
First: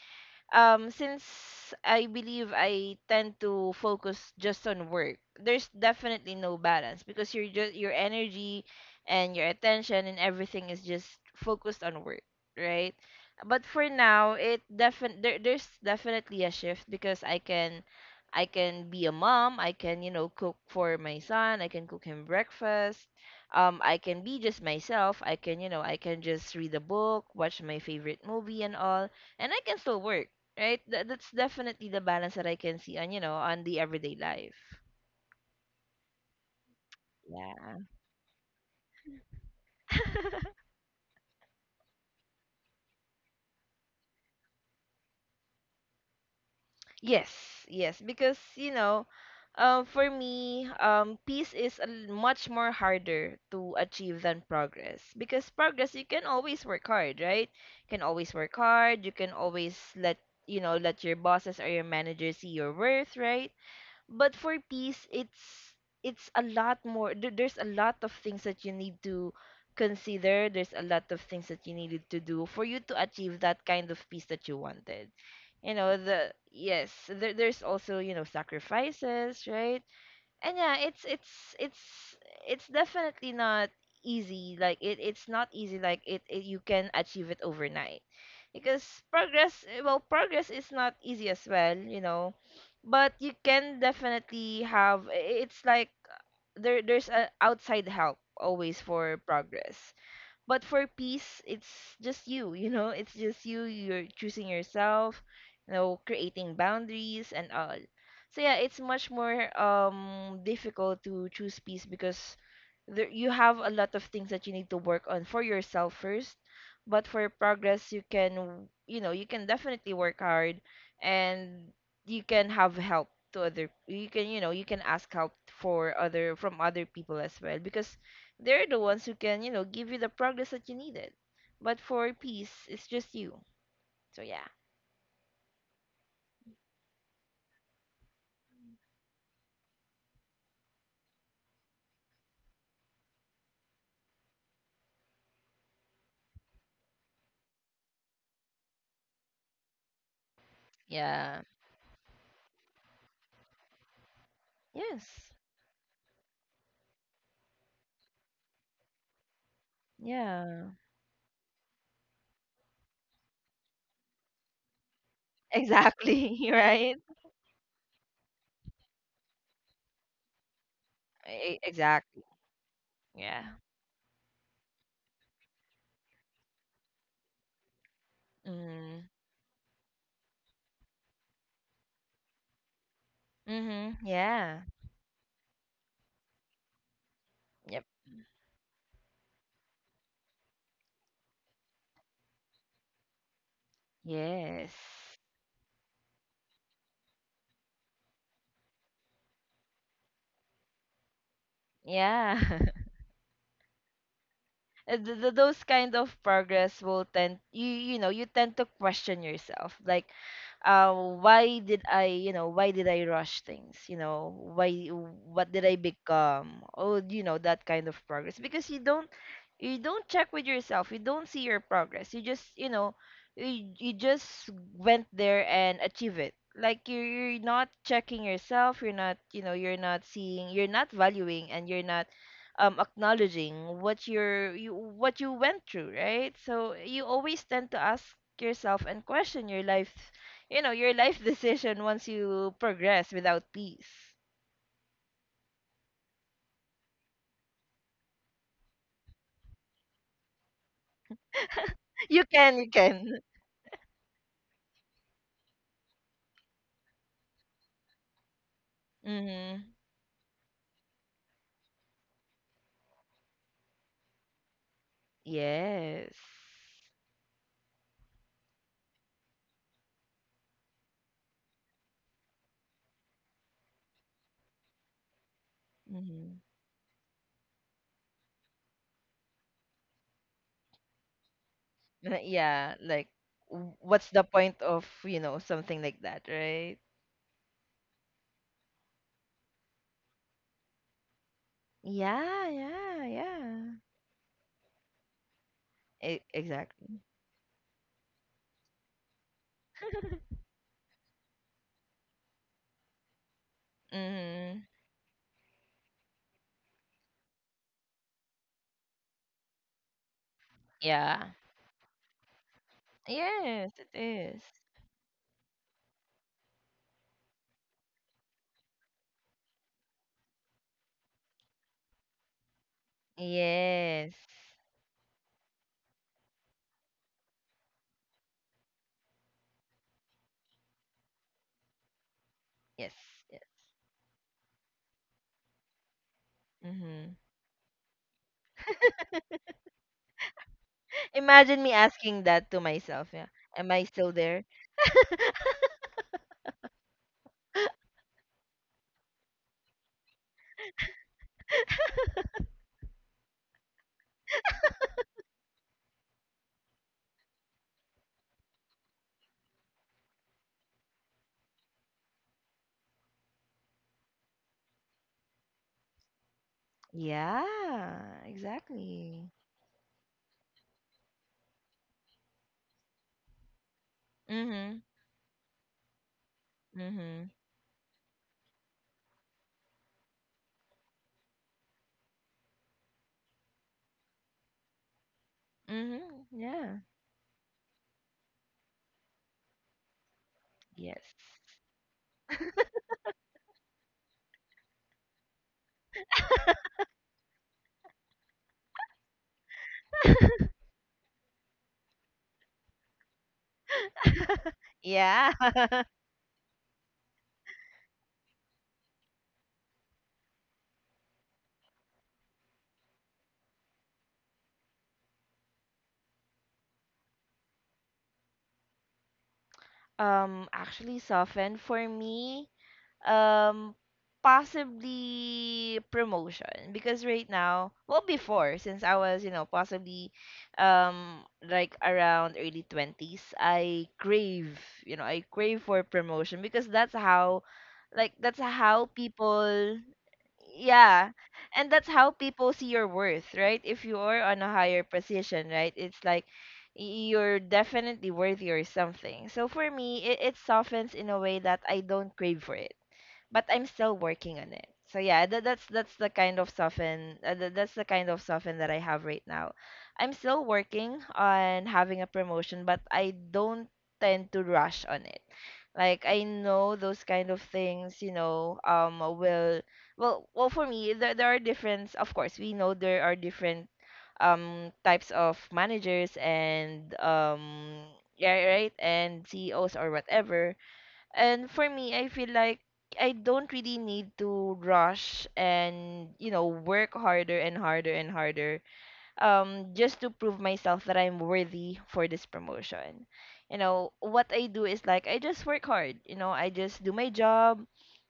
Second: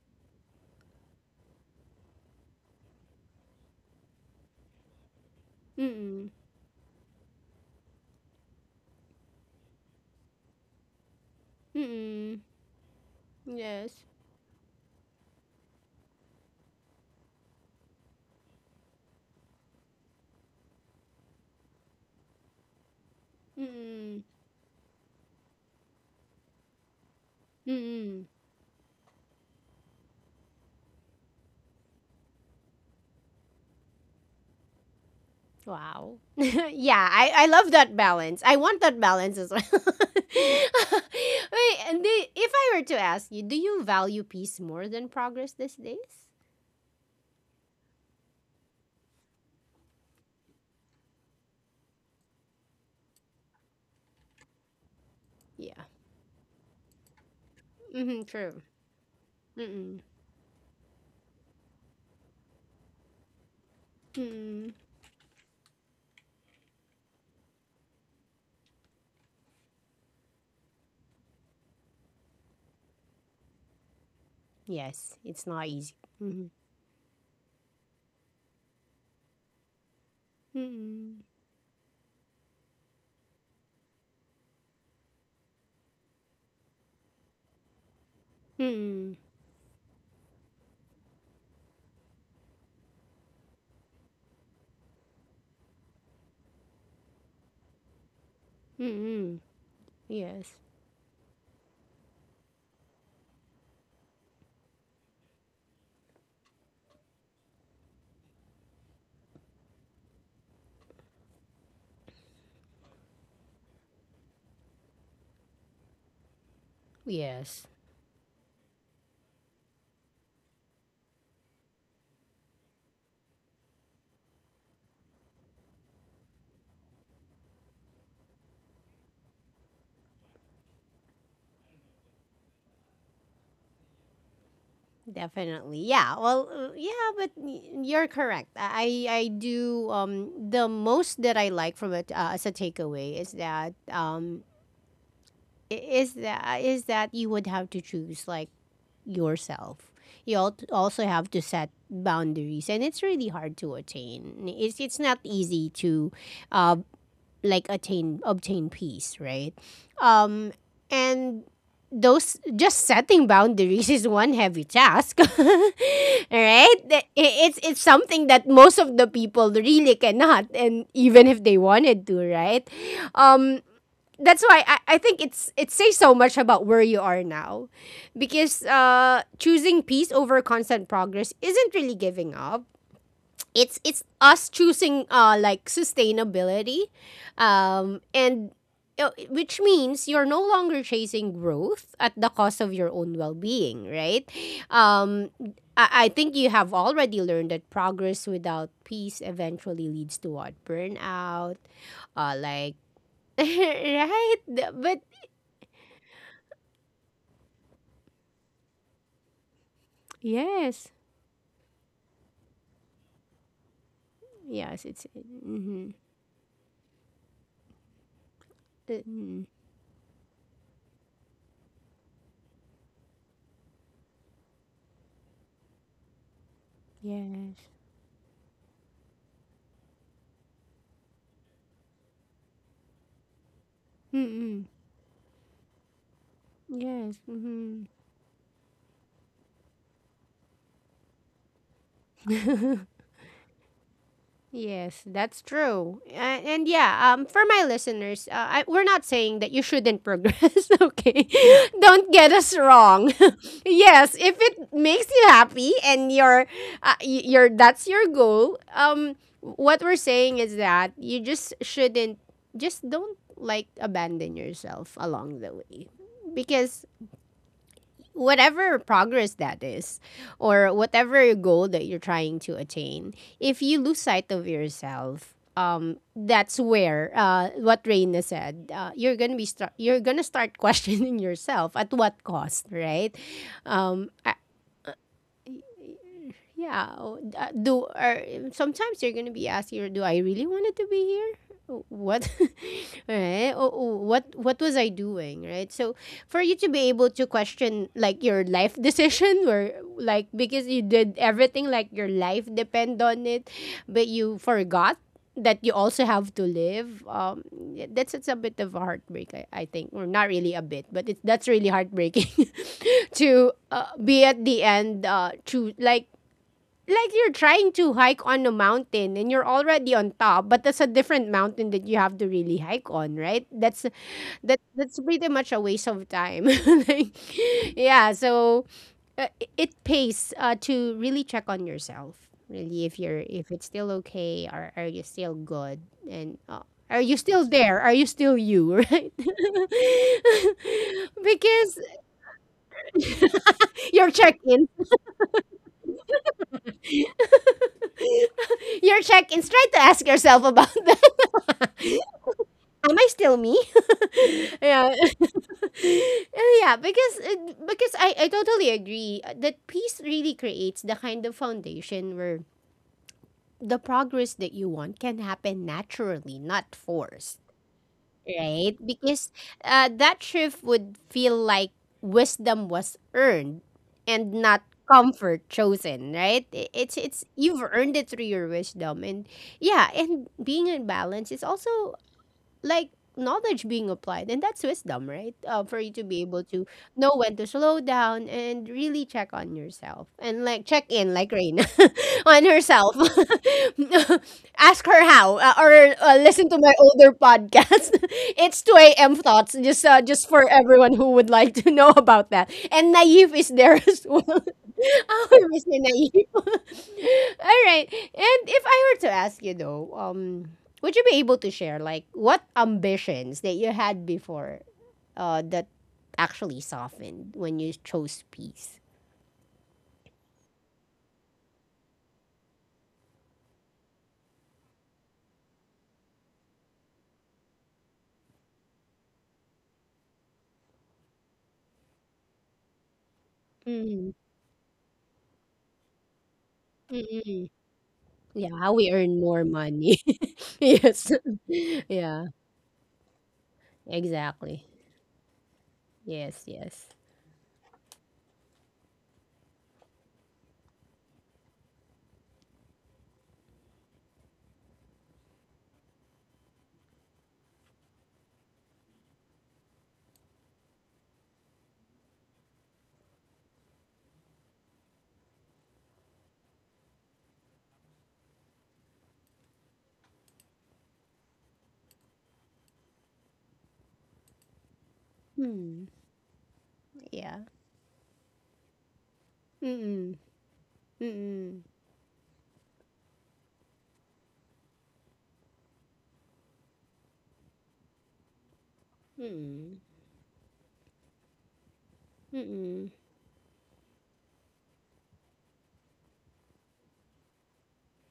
since I believe I tend to focus just on work, there's
Mm-mm.
definitely no balance, because you're just, your energy and your attention and everything is just focused on work,
Mm-mm.
right? But for
Yes.
now, it defin there, there's definitely a shift, because I can be a mom, I can, you know, cook for my son, I can cook him breakfast. I
Mm,
can be just myself. I can, you know, I can just read a book, watch my favorite
mm,
movie and all, and I can still work. Right? That that's definitely the balance that I can see on, you know, on the everyday life.
wow. Yeah, I love
Yeah.
that balance. I want that balance as well. Wait, and if I were to ask you, do you value peace more than progress these days?
Yes, yes, because you know, for me, peace is much more harder to achieve than progress. Because
Yeah.
progress, you can always work hard, right? You can
Mm-hmm,
always work
true.
hard. You can always
Mm-mm.
let, you know, let your bosses or your manager see your worth, right? But for
Mm-mm.
peace, it's a lot more, there's a lot of things that you need to consider, there's a lot of things that you needed to do for you to achieve that kind of peace that you wanted.
Yes, it's not
You
easy.
know the,
Mm-hmm.
yes, there, there's also, you know, sacrifices, right? And yeah, it's
Mm-mm.
it's it's it's definitely not easy, like it's not easy, like it you can achieve it overnight. Because
Mm-mm.
progress, well, progress is not easy as well, you know, but you can definitely have, it's like there, there's a outside help always for
Mm-mm.
progress.
Yes.
But for peace, it's just you, you know, it's just you. You're choosing yourself, you know, creating boundaries and all. So yeah, it's much more difficult to choose peace, because there, you have a lot of things that you need to work on for yourself first. But for
Yes.
progress, you can, you know, you can definitely work hard, and you can have help to other, you can, you know, you can ask help for other, from other people as well, because they're the ones who can, you know, give you the progress that you needed. But for peace, it's just you. So yeah.
Definitely. Yeah. Well, yeah, but you're correct. I do, the most that I like from it as a takeaway is that is that you would have to choose like yourself. You also have to
Yeah.
set boundaries, and it's really hard to attain. It's not
Yes.
easy to uh like attain, obtain peace, right? Um,
Yeah.
and those, just setting boundaries is one heavy task,
Exactly.
right?
Right.
It's something that most of the people really cannot, and even if they
E-
wanted
Exactly.
to, right?
Yeah.
um that's why I think it's, it says so much about where you are now, because
Mm.
choosing peace over constant progress isn't really giving up, it's
Mhm.
us
Yeah.
choosing like sustainability,
Yep.
and which means you're no longer chasing growth at the cost of your own well-being, right?
Yes.
Um I I think you have already learned that progress without peace eventually leads to what, burnout,
Yeah.
like right.
uh,
But
th- th- those kind of progress will tend you you know you tend to question yourself like
yes,
why did I why did I rush things, you know, why,
yes, it's
what did I
mm-hmm.
become, oh, you know, that kind of progress because you
Uh,
don't
mm,
you don't check with yourself, you don't see your progress, you just, you know, you just went there and achieve it, like you're
yes,
not checking yourself, you're not, you know, you're not seeing, you're not valuing, and you're not acknowledging what you're
mm-mm.
you what you went through, right? So you
Yes.
always tend to
Mm-hmm.
ask yourself and question your life, you know, your life decision once you progress without peace.
Yes, that's true. And yeah, for my listeners, we're not saying that you shouldn't progress, okay? Don't
you
get us
can you
wrong.
can
Yes, if it makes you happy and your your that's your goal,
Mm-hmm.
what we're saying is that you just shouldn't, just don't like abandon yourself along the way,
Yes.
because whatever progress that is or whatever goal that you're trying to attain, if you lose sight of yourself,
Mm-hmm.
that's where what Raina said. You're gonna be start. You're gonna start questioning yourself at what cost,
Yeah, like
right?
w-
Um,
what's the
I,
point of, you know, something like that, right?
yeah oh, do or sometimes you're gonna be asking, or do I really wanted to be here? What?
Yeah, yeah,
Right? Oh,
yeah.
oh, what was I doing, right? So
E-
for you to be
exactly.
able to question like your life decision, or like because you did everything like your life depend on it, but you
Mm-hmm.
forgot that you also have to live, yeah, that's it's a bit of a heartbreak, I think, or not really a bit, but it's
Yeah.
that's really heartbreaking. To
Yes, it
be
is.
at the end, to like you're trying to hike on a mountain and you're already on top, but that's a different mountain that you have to really hike on, right? That's
Yes.
that that's pretty much a waste of time. Like, yeah, so it pays to really check on yourself, really,
Yes.
if you're,
Yes.
if it's still okay, or are you still good, and are
Mm-hmm.
you still there? Are you still you, right?
Imagine me
Because
asking that to myself. Yeah. Am I
your
still there?
check-in, your check-in's, try to ask yourself about that. Am I still me? Yeah. Yeah, because I totally agree that peace really creates the kind of foundation where the progress that you want can happen naturally, not forced,
Yeah,
right? Because
exactly.
that shift would feel like wisdom was earned and not
Mm-hmm.
comfort chosen, right? It's
Mm-hmm.
you've earned it through your wisdom, and yeah, and being in balance is also like knowledge being applied, and that's wisdom, right? For you to be
Mm-hmm.
able to
Yeah.
know when to slow down and really check on yourself, and like check
Yes.
in like Rain on herself, ask her how, or listen to my older podcast. It's 2 a.m. thoughts, just for everyone who would like to know about that, and Naive is there as well,
Yeah.
our Mr. Naive. All right, and if I were to ask you though, would you be able to share like what ambitions that you had before that actually softened when you chose peace?
Actually soften for me, um possibly promotion, because right now, well, before, since I was, you know, possibly, um like around early 20s, I
Mm,
crave, you know, I crave for promotion because that's
mm,
how,
mm.
like that's
Yeah, how
how
we earn more
people.
money. Yes.
Yeah. And that's how
Yeah,
people see your worth, right? If you are on a
exactly.
higher position, right, it's like
Yes, yes.
y- you're definitely worthy or something. So for me, it softens in a way that I don't crave for it, but I'm still working on it. So yeah, that's that's the kind of soften, that's the kind of soften that I have right now. I'm still working on having a promotion, but I don't tend to rush on it. Like I know those kind of things, you know, will, well for me, there are different, of course, we know there are different types of
Mm,
managers and
yeah.
yeah, right, and CEOs or
Mm-mm.
whatever. And
Mm-mm.
for me, I feel like I don't really need to rush and, you know, work harder and harder and harder,
Mm-mm.
just to prove myself that I'm worthy for this
Mm-mm.
promotion. You know, what I do is like I just work hard, you know, I just do my job.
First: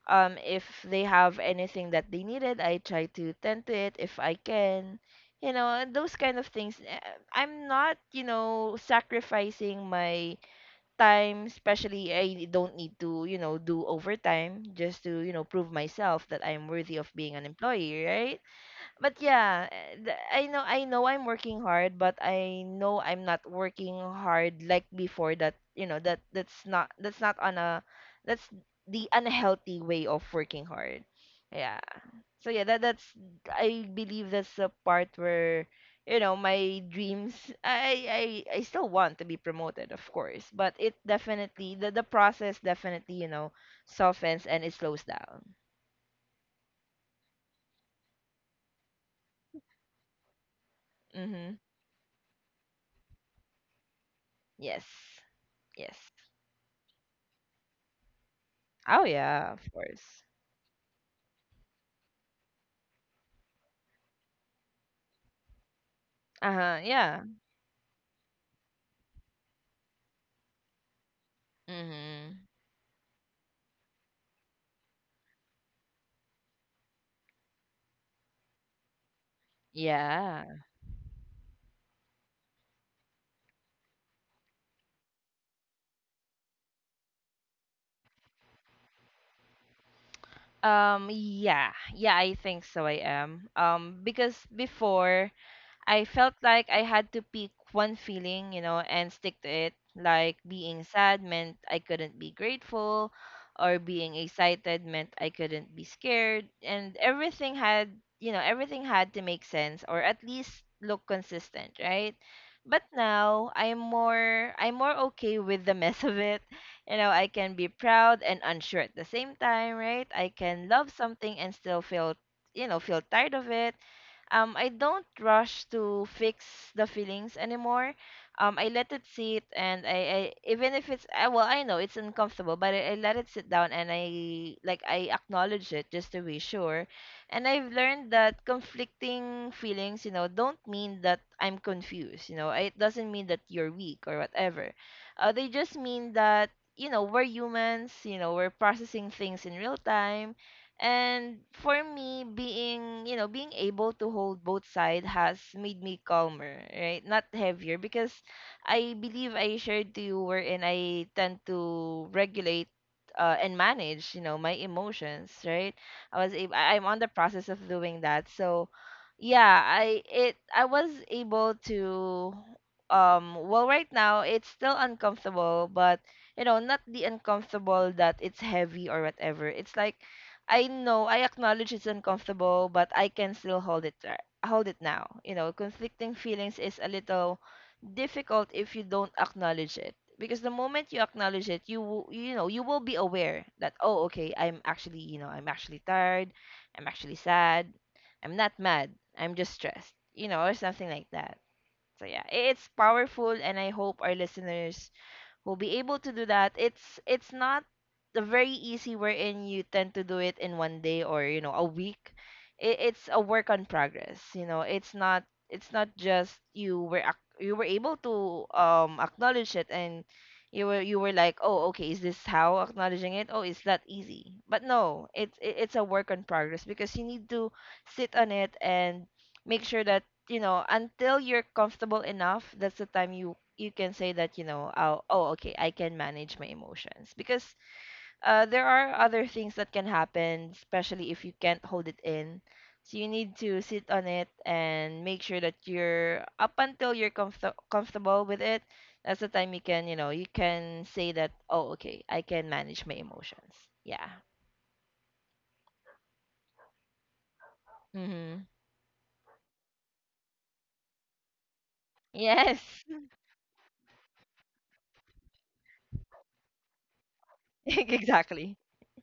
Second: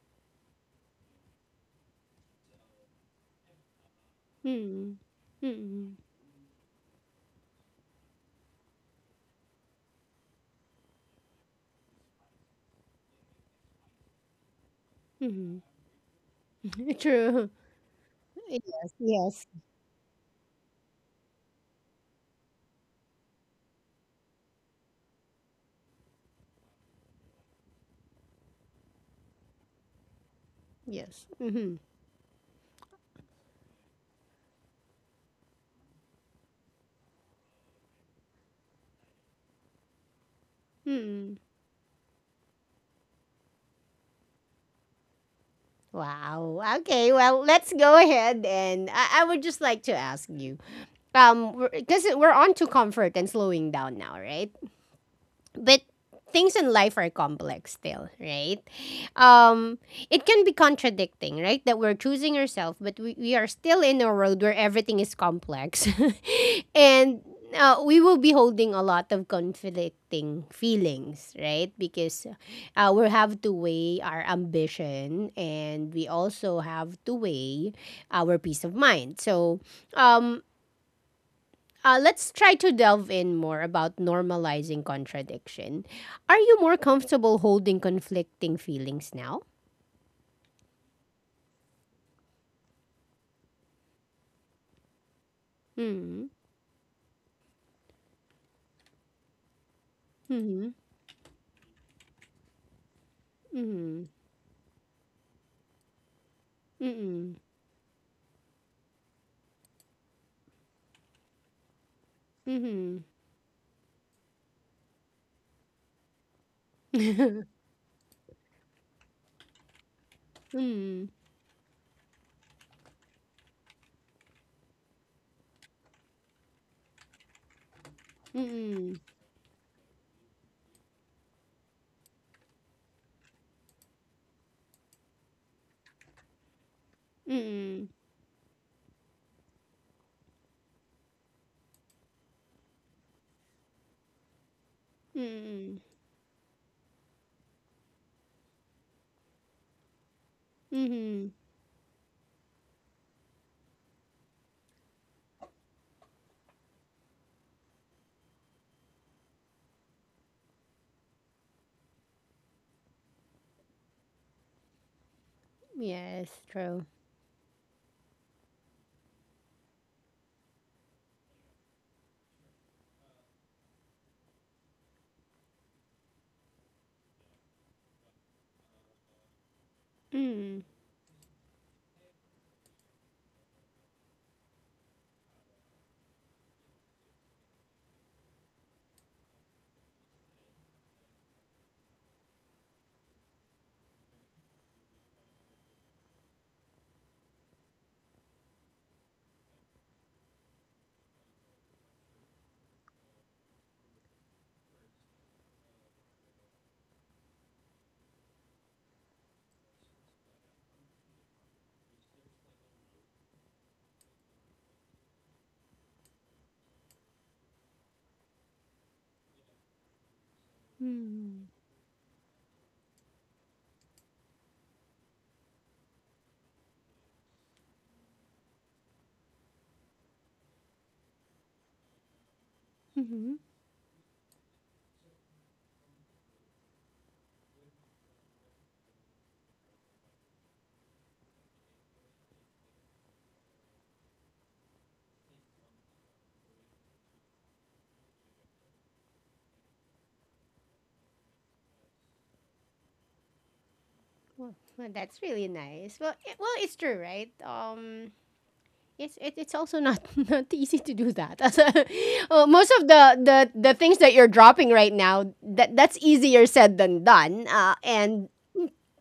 If they have anything that they needed, I try to tend to it if I
Mm-mm.
can. You know,
Mm-mm.
those kind of things. Eh, I'm not, you know, sacrificing my time. Especially, I don't need to, you know, do overtime just to, you know,
Mm-mm.
prove myself that I'm worthy of being an
True.
employee, right?
Yes,
But
yes,
yeah, eh, th- I know, I know I'm working hard, but I know I'm not working hard like before, that, you know, that's not that's not on a, that's the unhealthy way of working hard.
yes. Mm-hmm.
Yeah. So yeah, that that's, I believe that's the part where, you know, my dreams. I still want to be promoted, of course, but it
Mm-mm.
definitely, the process definitely, you know, softens and it slows down.
Wow. Okay. Well, let's go ahead and I would just like to ask you,
Mhm.
because we're on to comfort and slowing down now, right?
Yes.
But
Yes.
things in life are complex still, right?
Oh yeah, of
um
course.
it can be contradicting, right? That we're choosing ourselves, but we are still in a world where everything is complex.
Uh huh.
And
Yeah.
we will be holding a lot of conflicting feelings, right? Because
Mhm.
we have to weigh our ambition, and we also have to weigh our peace of mind. So um.
Yeah.
Let's try to delve in more about normalizing contradiction. Are you more comfortable holding conflicting feelings now?
Yeah. Yeah, I think so. I am. Because before, I
Mm.
felt like I had to pick one feeling, you know, and stick to it. Like
Mhm.
being sad meant I couldn't be grateful, or
Mhm.
being excited meant I couldn't be scared. And
Mhm.
everything had, you know, everything had to make sense, or at least look consistent, right? But
Mhm.
now I'm more okay with the mess of it. You know, I
Mhm.
can be proud and unsure at the same time, right? I can love
Mhm.
something and still feel, you know, feel tired of it. I don't rush to fix the feelings anymore. I let it sit, and I, even if it's well, I know it's uncomfortable, but I let it sit down, and I like, I acknowledge it just to be sure. And I've
Mhm.
learned that conflicting feelings, you know, don't mean that I'm confused. You know, it doesn't mean that you're weak or whatever. They just
Mhm.
mean that, you know, we're humans. You know, we're processing things in real time,
Mhm.
and for me, being, you know, being able to hold both sides has made me calmer, right? Not heavier, because I believe I shared to you wherein I tend to regulate and manage, you know, my emotions, right? I was
Yes,
able, I'm
true.
on the process of doing that. So, yeah, I it, I was able to, well, right now it's still uncomfortable, but you know, not the uncomfortable that it's heavy or whatever. It's like
Mm.
I know, I acknowledge it's uncomfortable, but I can still hold it there. Hold it now. You know, conflicting feelings is a little difficult if you don't acknowledge it. Because the moment you acknowledge it, you will, you know, you will be aware that, oh, okay, I'm actually, you know, I'm actually tired, I'm actually sad, I'm not mad, I'm just stressed, you know, or something like that. So yeah, I- it's powerful, and I hope our listeners will be able to do that. It's not a very easy wherein you tend to do it in 1 day or, you know, a week. It's a work on progress. You know, it's not, it's not just you were ac- you were able to acknowledge it, and you were like,
Mhm.
oh, okay, is this how acknowledging it, oh, it's that easy, but no, it's it's a work on progress, because you need to sit on it and make sure that, you know, until you're comfortable enough, that's the time you
Mhm.
you can say that, you know, I'll, oh, okay, I can manage my emotions. Because there are other things that can happen, especially if you can't hold it in. So you need to sit on it and make sure that you're up until you're comfortable with it. That's the time you can, you know, you can say that, oh, okay, I can manage my emotions. Yeah.
Well, well, that's really nice. Well, well, it's true, right?
Mm-hmm.
It's also not not easy to do that.
Yes.
Most of the things that you're dropping right now, that that's easier said than done. And
Exactly.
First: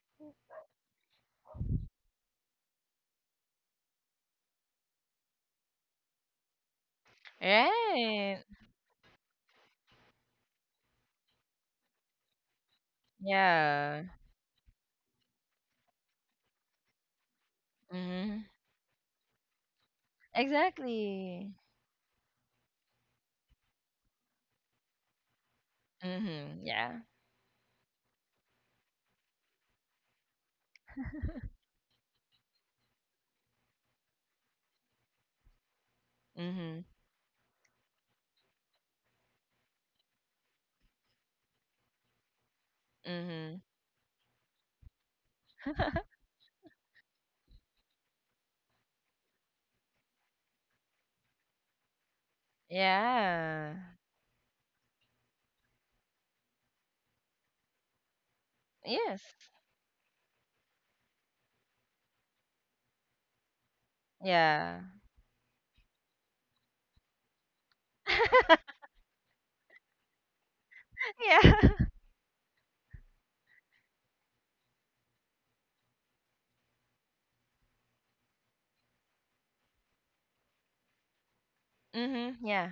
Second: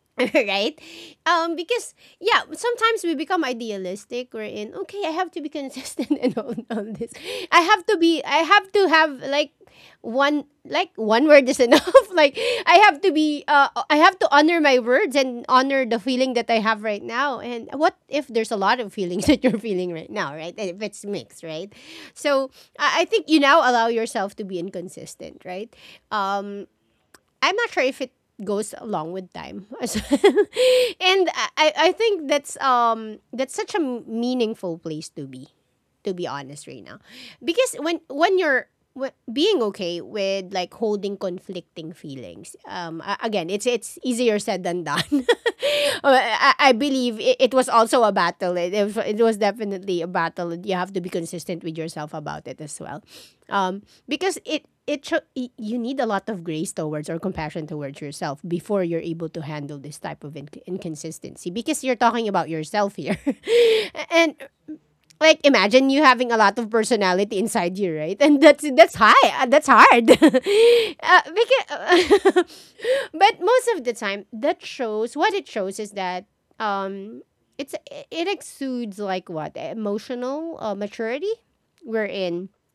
right? Because yeah, sometimes we become idealistic. We're in okay. I have to be consistent and all this. I have to be. I
Right.
have to have like one word is enough. like I have to be. I
Yeah.
have to honor my words and honor the feeling that I have right now. And what if
Mm-hmm.
there's a lot of feelings that you're feeling right now, right? And if it's mixed,
Exactly.
right? So I think you now allow yourself to be inconsistent, right?
Mm-hmm.
Um,
Yeah.
I'm not sure if it goes along with time. and I think that's such a meaningful place to be, to be honest
Mm-hmm.
right now, because when you're being okay with like holding conflicting feelings, again,
Mm-hmm.
it's easier said than done. I believe it was also a battle, it it was definitely a battle. You have to be consistent with yourself about it as well,
Yeah.
because you need a lot of grace towards or compassion towards yourself before you're
Yes.
able to handle this type of inconsistency, because you're talking about yourself here. And
Yeah.
like, imagine you having a lot of personality inside you, right? And that's high. That's hard.
Yeah.
Because, but most of the time, that shows, what it shows is that um, it's, it exudes like what emotional maturity we're
Mm-hmm.
in.
Yeah.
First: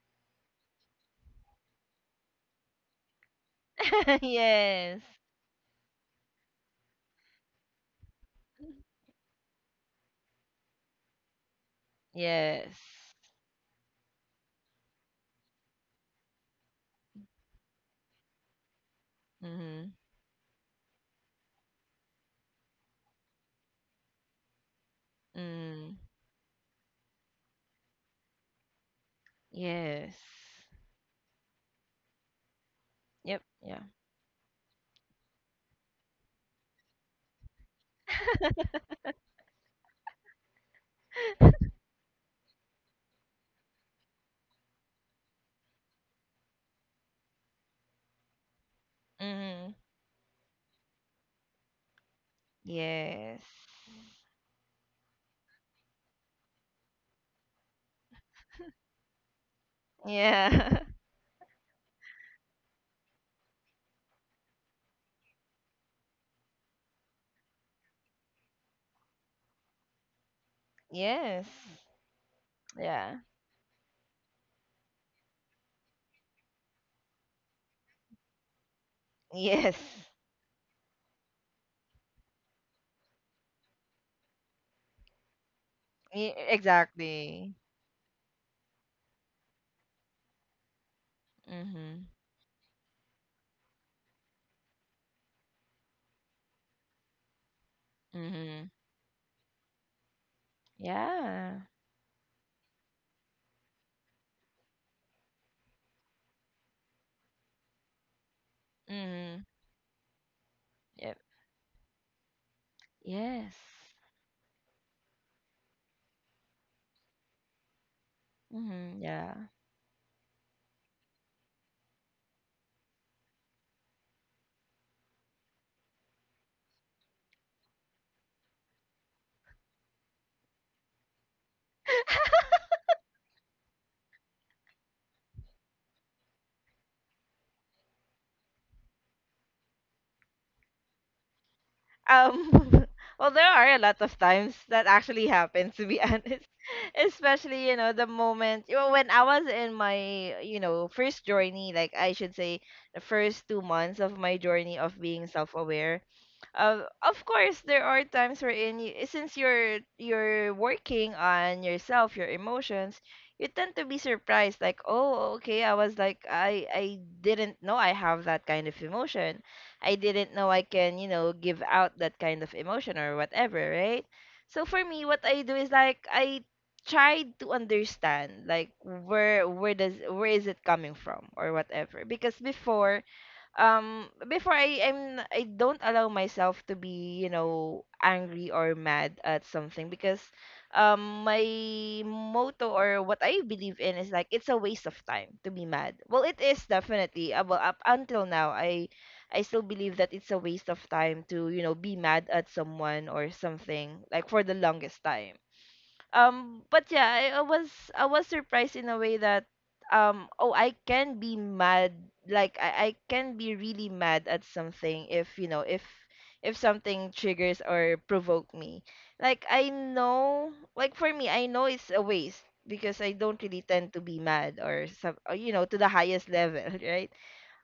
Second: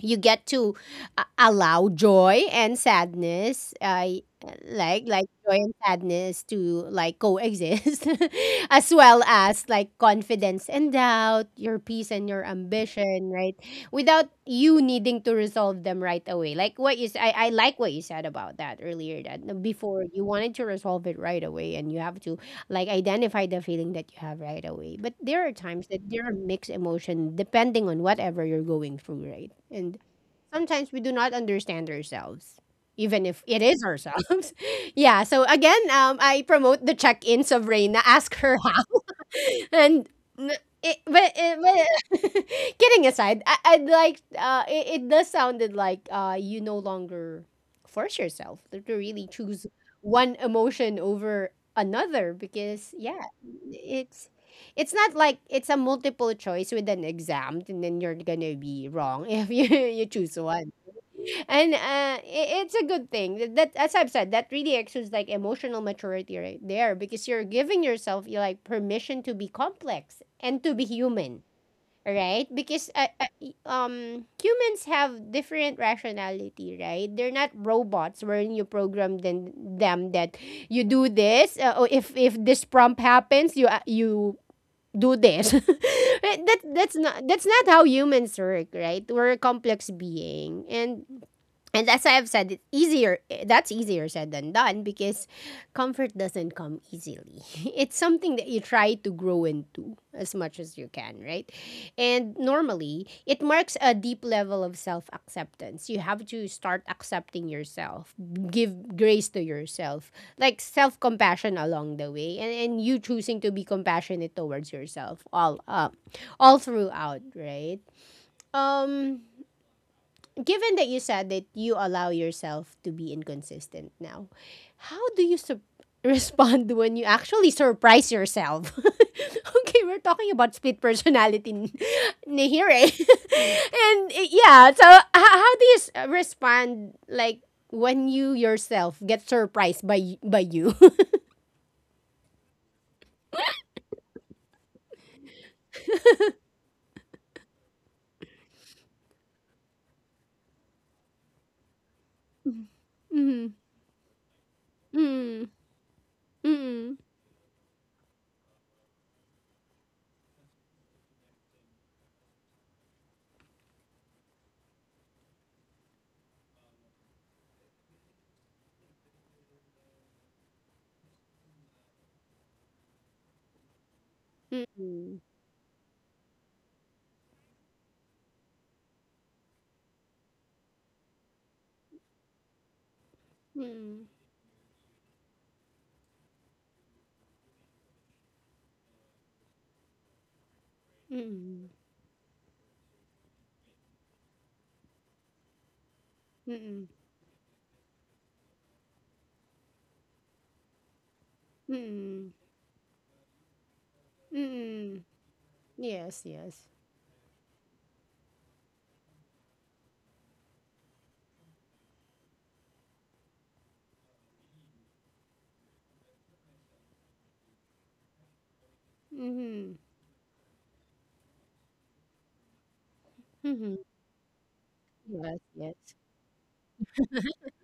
You get to allow joy and sadness,
Yes.
like joy and sadness to like coexist, as well as like confidence and doubt, your peace and your
Yes.
ambition, right, without you needing to resolve them right away. Like what you I like what you said about that earlier, that no,
Mm-hmm.
before you wanted to resolve it right away and you have to like identify the feeling that you have right away. But there are times
Mm.
that there are mixed emotion depending on whatever you're going through, right? And
Yes.
sometimes we do not understand ourselves. Even
Yep.
if it
Yeah.
is ourselves. Yeah. So again, I promote the check ins of Reina. Ask her and n- it, but kidding aside, I, I'd like it, it does sounded like you no longer force yourself to really choose
Mm-hmm.
one emotion over another, because yeah,
Yes.
it's it's not like it's a multiple choice with an exam and then you're gonna be wrong if you you choose one.
Yeah.
And it's a good thing that, that as I've said, that really exudes like emotional maturity right there, because you're giving yourself, you like permission to be complex and to be human,
Yes.
right? Because
Yeah.
humans have different rationality, right? They're not robots wherein you program them,
Yes.
them that you do this. Oh, if this prompt happens you you do this.
Ye-
Right? that that's
exactly.
not how humans work. Right, we're a complex being, and
Mm-hmm.
as I have said, it's easier. That's easier said than done, because comfort doesn't come easily. It's something that you
Mm-hmm.
try to grow into as much as you can, right?
Yeah.
And normally, it marks a deep level of self acceptance. You have to start accepting yourself, give grace
Mm-hmm.
to yourself, like self
Yep.
compassion along the way, and you choosing to
Yes.
be compassionate towards yourself all up, all throughout, right?
Mm-hmm.
Um,
Yeah.
given that you said that you allow yourself to be inconsistent now, how do you sup respond when you actually surprise yourself? Okay, we're talking about split personality na here, eh? And eh, yeah, so how do you respond like when you yourself get surprised by by you?
Um, well, there are a lot of times that actually happens, to be honest. Especially, you know, the moment, you know, when I was in my, you know, first journey, like I should say, the first
Mm,
2 months of my journey of
mm,
being
mm,
self-aware.
mm,
Of course, there are times wherein you, since you're working on yourself, your emotions, you tend to be surprised, like, oh, okay, I was like, I didn't know I have that kind of emotion, I didn't know I can, you know, give out that kind of emotion or whatever, right? So for
mm,
me, what I do is like I tried to understand like, where does where is it coming from or whatever. Because before,
mm,
before I don't allow myself to be, you know, angry or mad at something, because my motto, or what I believe in, is like it's a waste of time to be mad. Well, it is
mm,
definitely. Well, up until now, I still believe that it's a waste of time to, you know, be mad
mm,
at someone or something, like for the
mm.
longest time.
Yes, yes.
But yeah, I was, I was surprised in a way that, oh, I can be mad. Like I can be really mad at something if, you know, if something triggers or provoke me. Like I
Mm-hmm.
know, like for me I know it's a waste, because I don't really
Mhm.
tend to be mad or some, or,
Yes,
you know,
yes.
to the highest level right?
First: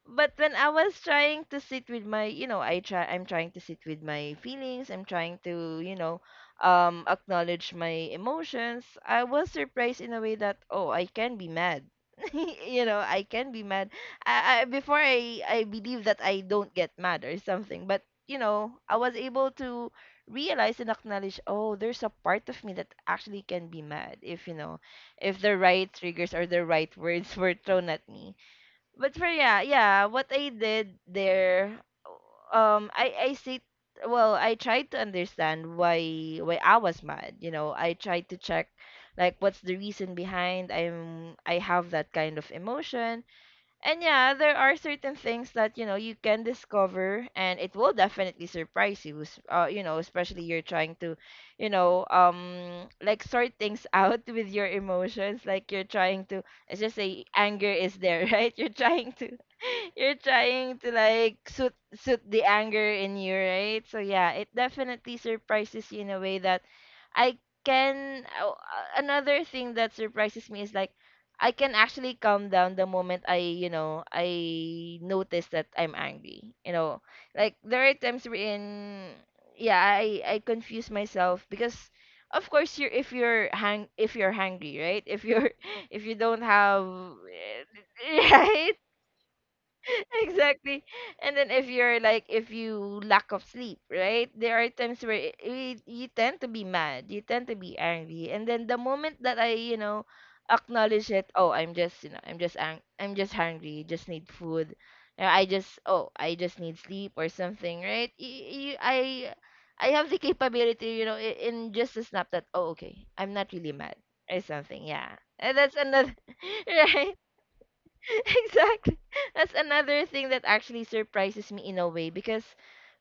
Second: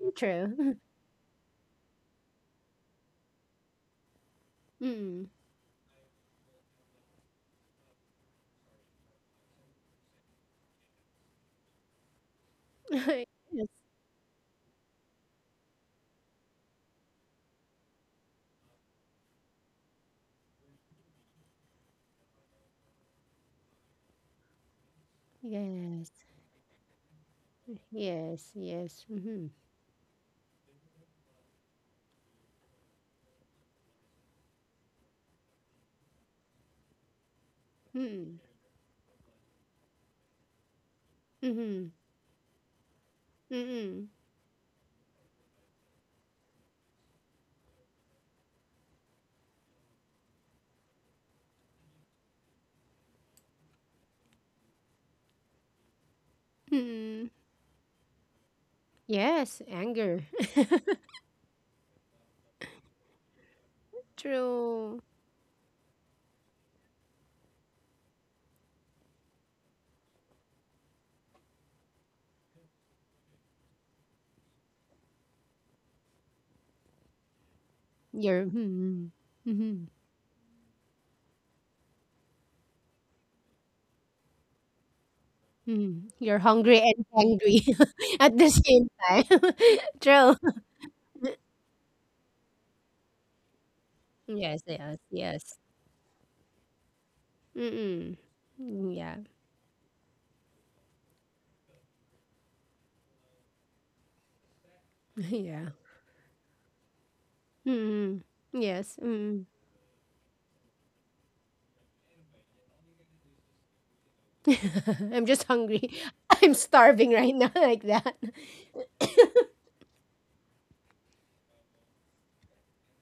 But when I
True.
was trying to sit with my, you know, I try, I'm trying to sit with my feelings. I'm
Mm.
trying to, you know, acknowledge my emotions. I was surprised in a way that, oh, I can be mad. You know, I can be mad. I before, I believe that I don't get mad or something, but you know, I was able to realize and acknowledge, oh, there's a part of me that actually can be mad if, you know, if the right
Yes, yes.
triggers or the right words were thrown at me.
Yes, yes.
But for
Mhm.
yeah, yeah, what I did there, I see. Well, I tried to understand why, I was mad. You know, I tried to
Mm.
check, like, what's the reason behind I'm, I have
Mhm.
that kind of emotion. And
Mm.
yeah, there are certain things that, you know, you can discover, and it will definitely surprise you. You know, especially you're trying to, you know, like sort things out with your emotions. Like you're trying to, let's just say,
Mm.
anger is there, right? You're trying to,
Yes,
you're
anger.
trying to like suit the anger in you, right? So yeah, it
True.
definitely surprises you in a way that I can. Oh, another thing that surprises me is like. I can actually calm down the moment I notice that I'm angry. Like there are times
You're mm,
wherein, yeah,
mm,
I confuse myself because, of course, you're if you're hang if you're hungry, right? If you're
mm.
if you
You're
don't
hungry
have,
and angry at the
right?
same time. True.
Exactly. And then if you're like if you lack of sleep, right, there
Yes,
are
yes,
times where
yes.
you tend to be mad, you tend to be
Mm-mm.
angry. And then the
Mm,
moment
yeah,
that I acknowledge it, oh, I'm just I'm just hungry, just need food. I
yeah.
just, oh, I just need sleep or something, right?
Mm-mm. Yes.
I
Mm.
have the capability, in just a snap that, oh, okay, I'm not really mad or something. Yeah.
I'm just
And that's
hungry.
another.
I'm starving
Right.
right now, like that.
Exactly. That's another thing that actually surprises me in a way because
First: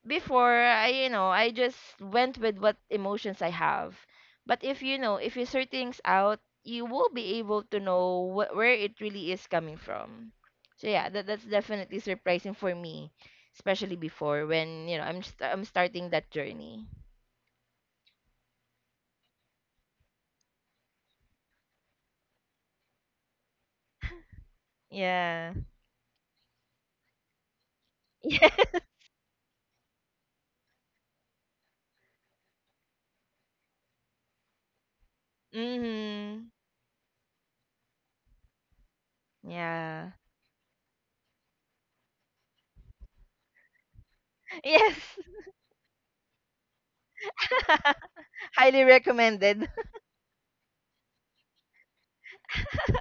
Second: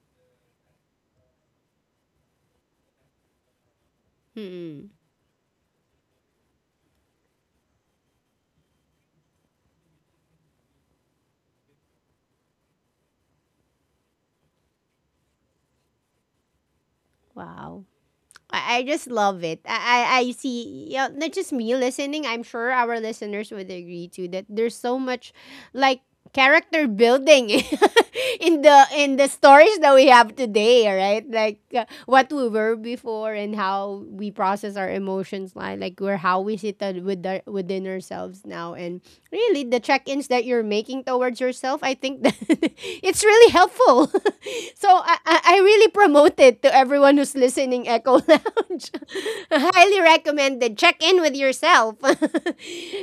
before I just went with what emotions I have. But
Mm.
if you sort things out, you will be able to know where it really is coming from. So yeah, that's definitely surprising for me, especially before when you know I'm starting that journey.
Wow. I just love it. I, I see, yeah, not just me listening, I'm sure our listeners would agree too that there's so much
Yeah.
like character building
Yeah.
in the stories that we have today, right? Like what we were before and how we process our emotions, like where, how
Mhm.
we sit with our, within ourselves now, and really the
Yeah.
check-ins that you're making towards yourself, I think that it's really helpful. So I,
Yes.
I really promote it to everyone who's listening, Echo
Highly
Lounge.
recommended.
Highly recommended. Check in with yourself.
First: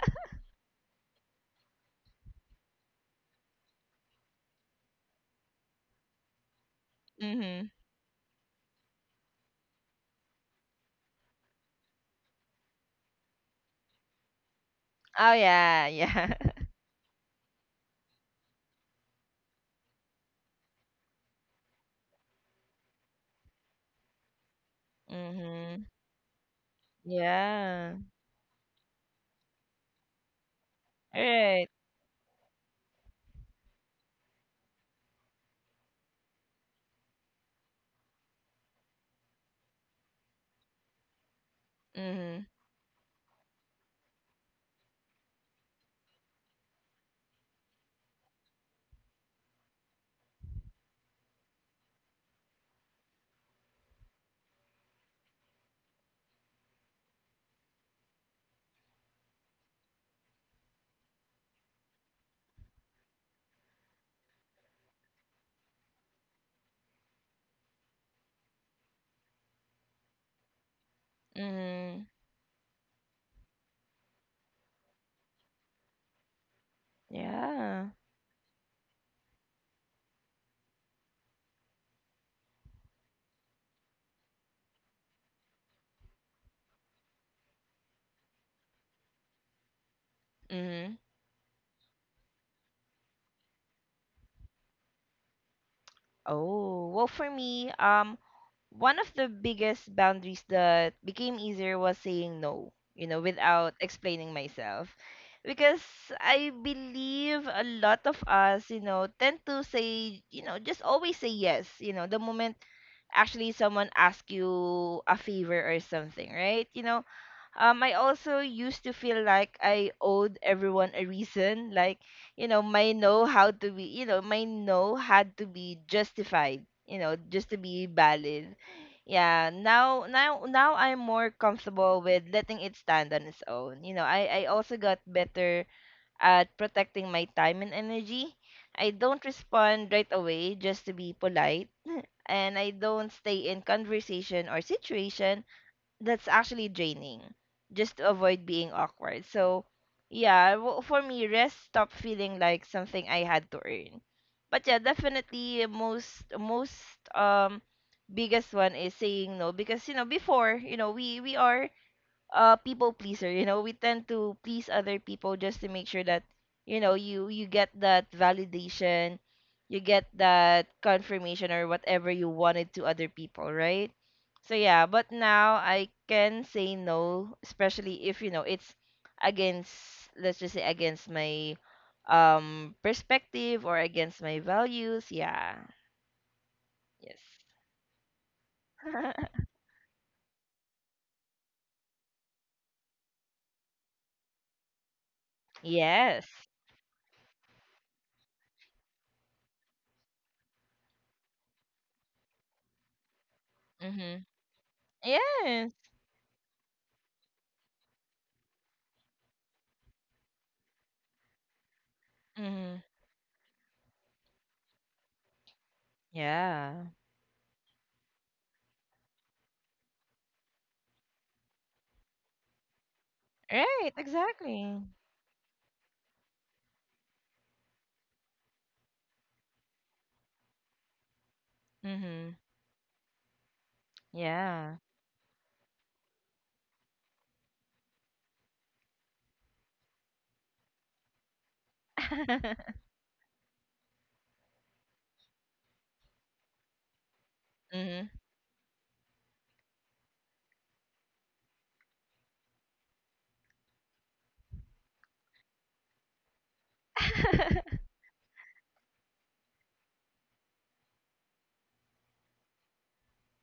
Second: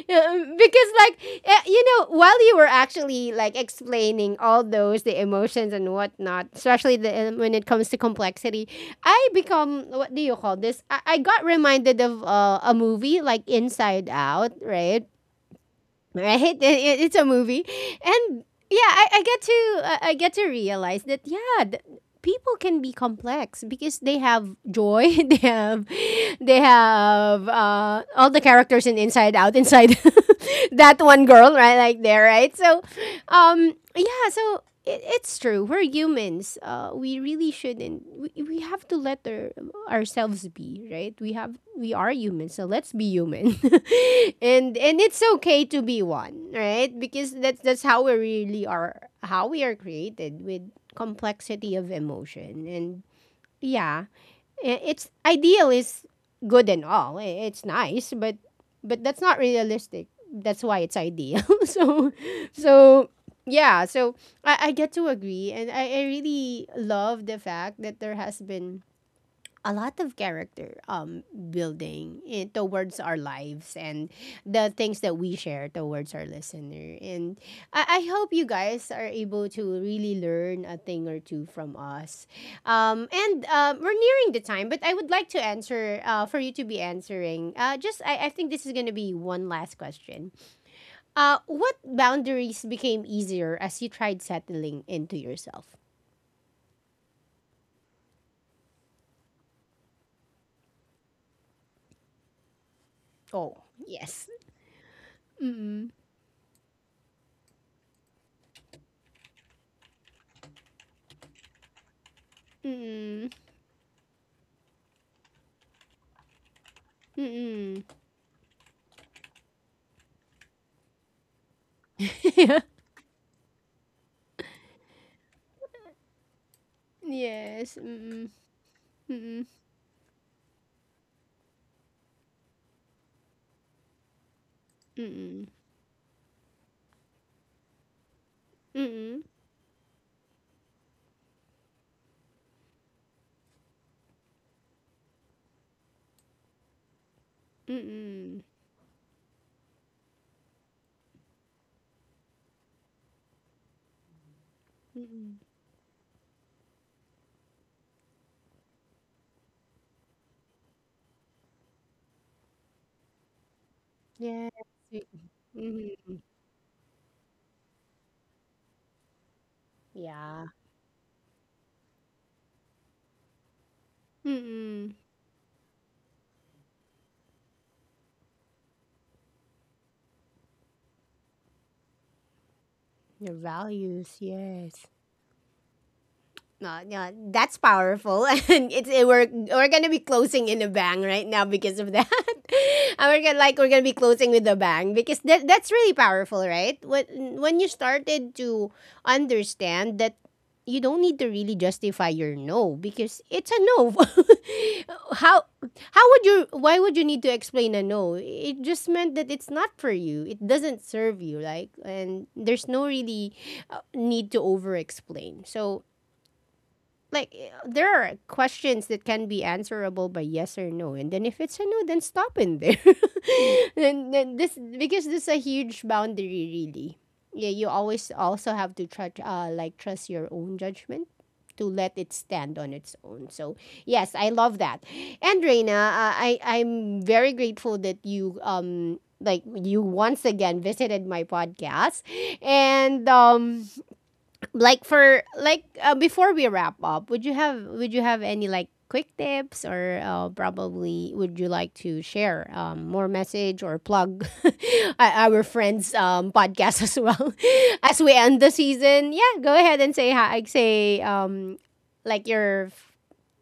Yeah, because like eh, you know, while you were actually like explaining all those the emotions and whatnot, especially the eh, when it
Mhm.
comes to complexity, I become, what do you call this? I got reminded of a movie like Inside Out, right?
Oh, yeah, yeah.
Right? It's a movie, and yeah, I get to I get to realize that yeah, people can be complex because they have joy, they
Mhm.
have, they have
Yeah.
all the characters in Inside Out, inside that one girl,
Right.
right, like there, right? So, yeah, so it, it's true. We're humans. We really shouldn't. We have to let our, ourselves be, right? We have, we are
Mhm.
humans, so let's be human, and it's okay to be one, right? Because that's how we really are, how we are created with complexity of emotion, and yeah, it's ideal is good and all. It's nice, but that's not realistic. That's why it's ideal. So so yeah, so I get to agree, and I really love the fact that there has been a lot of character
Mhm.
building in, towards our lives and the things that we share towards our listener, and
Yeah.
I hope you guys are able to really learn a thing or two from us, and we're nearing the time, but I would like to answer for you to be answering just I think this is going to be one last question.
Mhm.
What boundaries became easier as you tried settling into yourself?
Oh, well for me, one of the biggest boundaries that became easier was saying no, you know,
Oh
without explaining
yes.
myself. Because
Mm,
I believe a lot of us, you know, tend to say, you know, just always say yes, you know, the moment
mm, mm,
actually someone asks you a favor or something, right? Um,
mm.
I also used to feel like I owed everyone a reason, like you know,
Yeah.
my no had to be justified, you know, just to
Yes.
be
Mm-mm.
valid.
Mm-mm.
Yeah, now I'm more comfortable with letting it stand on its own. You know, I also got
Mm-mm.
better at protecting my time and energy. I don't
Mm-mm.
respond right away just to be polite, and I don't stay in conversation or situation that's actually draining just to
Mm-mm.
avoid being awkward. So, yeah, for me, rest stopped feeling like something I had to earn. But yeah,
Mm-mm.
definitely, most most biggest one is saying no. Because you know, before, you know, we are, uh, people pleaser, you know, we tend to please
Yes.
other people just to make sure
Mm-mm.
that you know, you get that validation, you get
Yeah.
that confirmation or whatever you wanted to other people, right? So yeah,
Mm-mm.
but now I can say no, especially if you know it's against, let's just say, against my, um,
Your
perspective or
values.
against my
Yes.
values. Yeah.
Yeah,
Yes.
that's powerful, and it's, it, we're we're gonna be closing in a bang right now because of that. And we're gonna be closing with a bang, because that, that's really
Yes.
powerful, right? When you started to understand that you don't need to really justify your no, because it's a no.
Mhm.
how
Yes.
how would you, why would you need to explain a no? It just meant that it's not for you. It doesn't serve you, like, and there's
Mhm.
no really need to over explain. So
Yeah.
like eh, there are questions that can be answerable by yes or no, and then if it's a no, then stop in there
Right,
then this,
exactly.
because this is a huge boundary, really. Yeah, you always also have to try like trust your own judgment, to let it
Mhm.
stand on its own. So yes, I love
Yeah.
that. And Reina, I, I'm very grateful that you like you once again visited my podcast, and like for like before we wrap up, would you
Mhm.
have any like quick tips, or probably would you like to share more message or plug our friends podcast as well
Mhm.
as we end the season? Yeah, go ahead and say hi, say like your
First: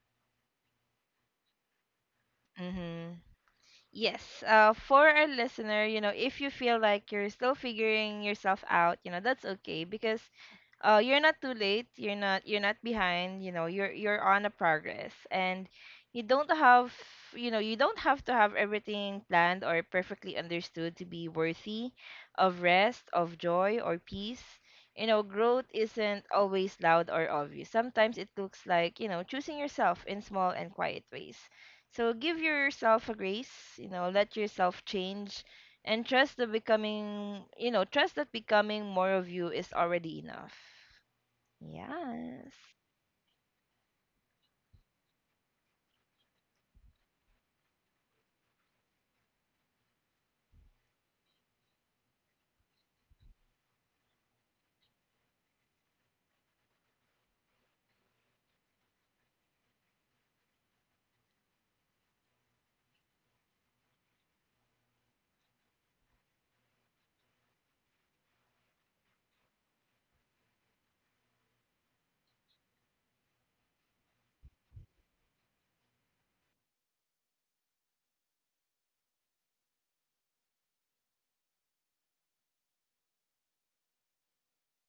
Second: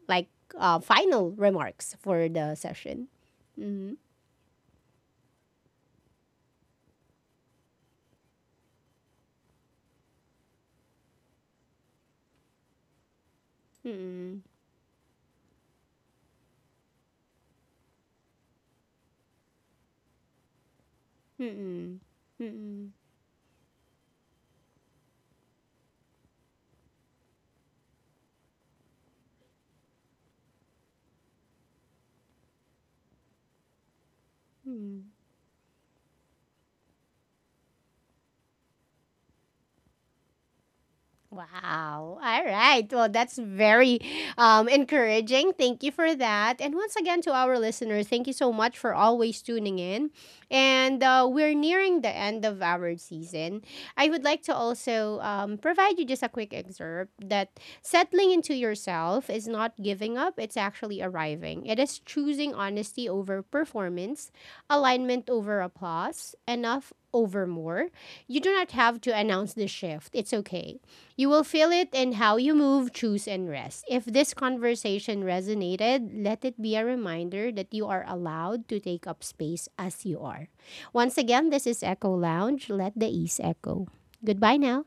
like final remarks for the session. Mm-hmm.
Yes. For our listener, you know, if you feel like you're still figuring yourself out, you know, that's okay. Because you're not too late. You're not behind. You know, you're
Mm-mm.
on a progress. And you don't have, you know, you don't have to have everything planned or perfectly understood to be worthy
Mm-mm.
of
Mm-mm.
rest, of joy, or peace. You know, growth isn't always loud or obvious. Sometimes it looks like, you know, choosing yourself in small and quiet ways. So give yourself a grace. You know, let yourself
Mm-mm.
change and trust the becoming. You know, trust that becoming more of you is already enough.
Wow. All
Yes.
right. Well, that's very encouraging. Thank you for that. And once again, to our listeners, thank you so much for always tuning in. And we're nearing the end of our season. I would like to also provide you just a quick excerpt, that settling into yourself is not giving up, it's actually arriving. It is choosing honesty over performance, alignment over applause, enough over more. You do not have to announce the shift. It's okay. You will feel it in how you move, choose, and rest. If this conversation resonated, let it be a reminder that you are allowed to take up space as you are. Once again, this is Echo Lounge. Let the ease echo. Goodbye now.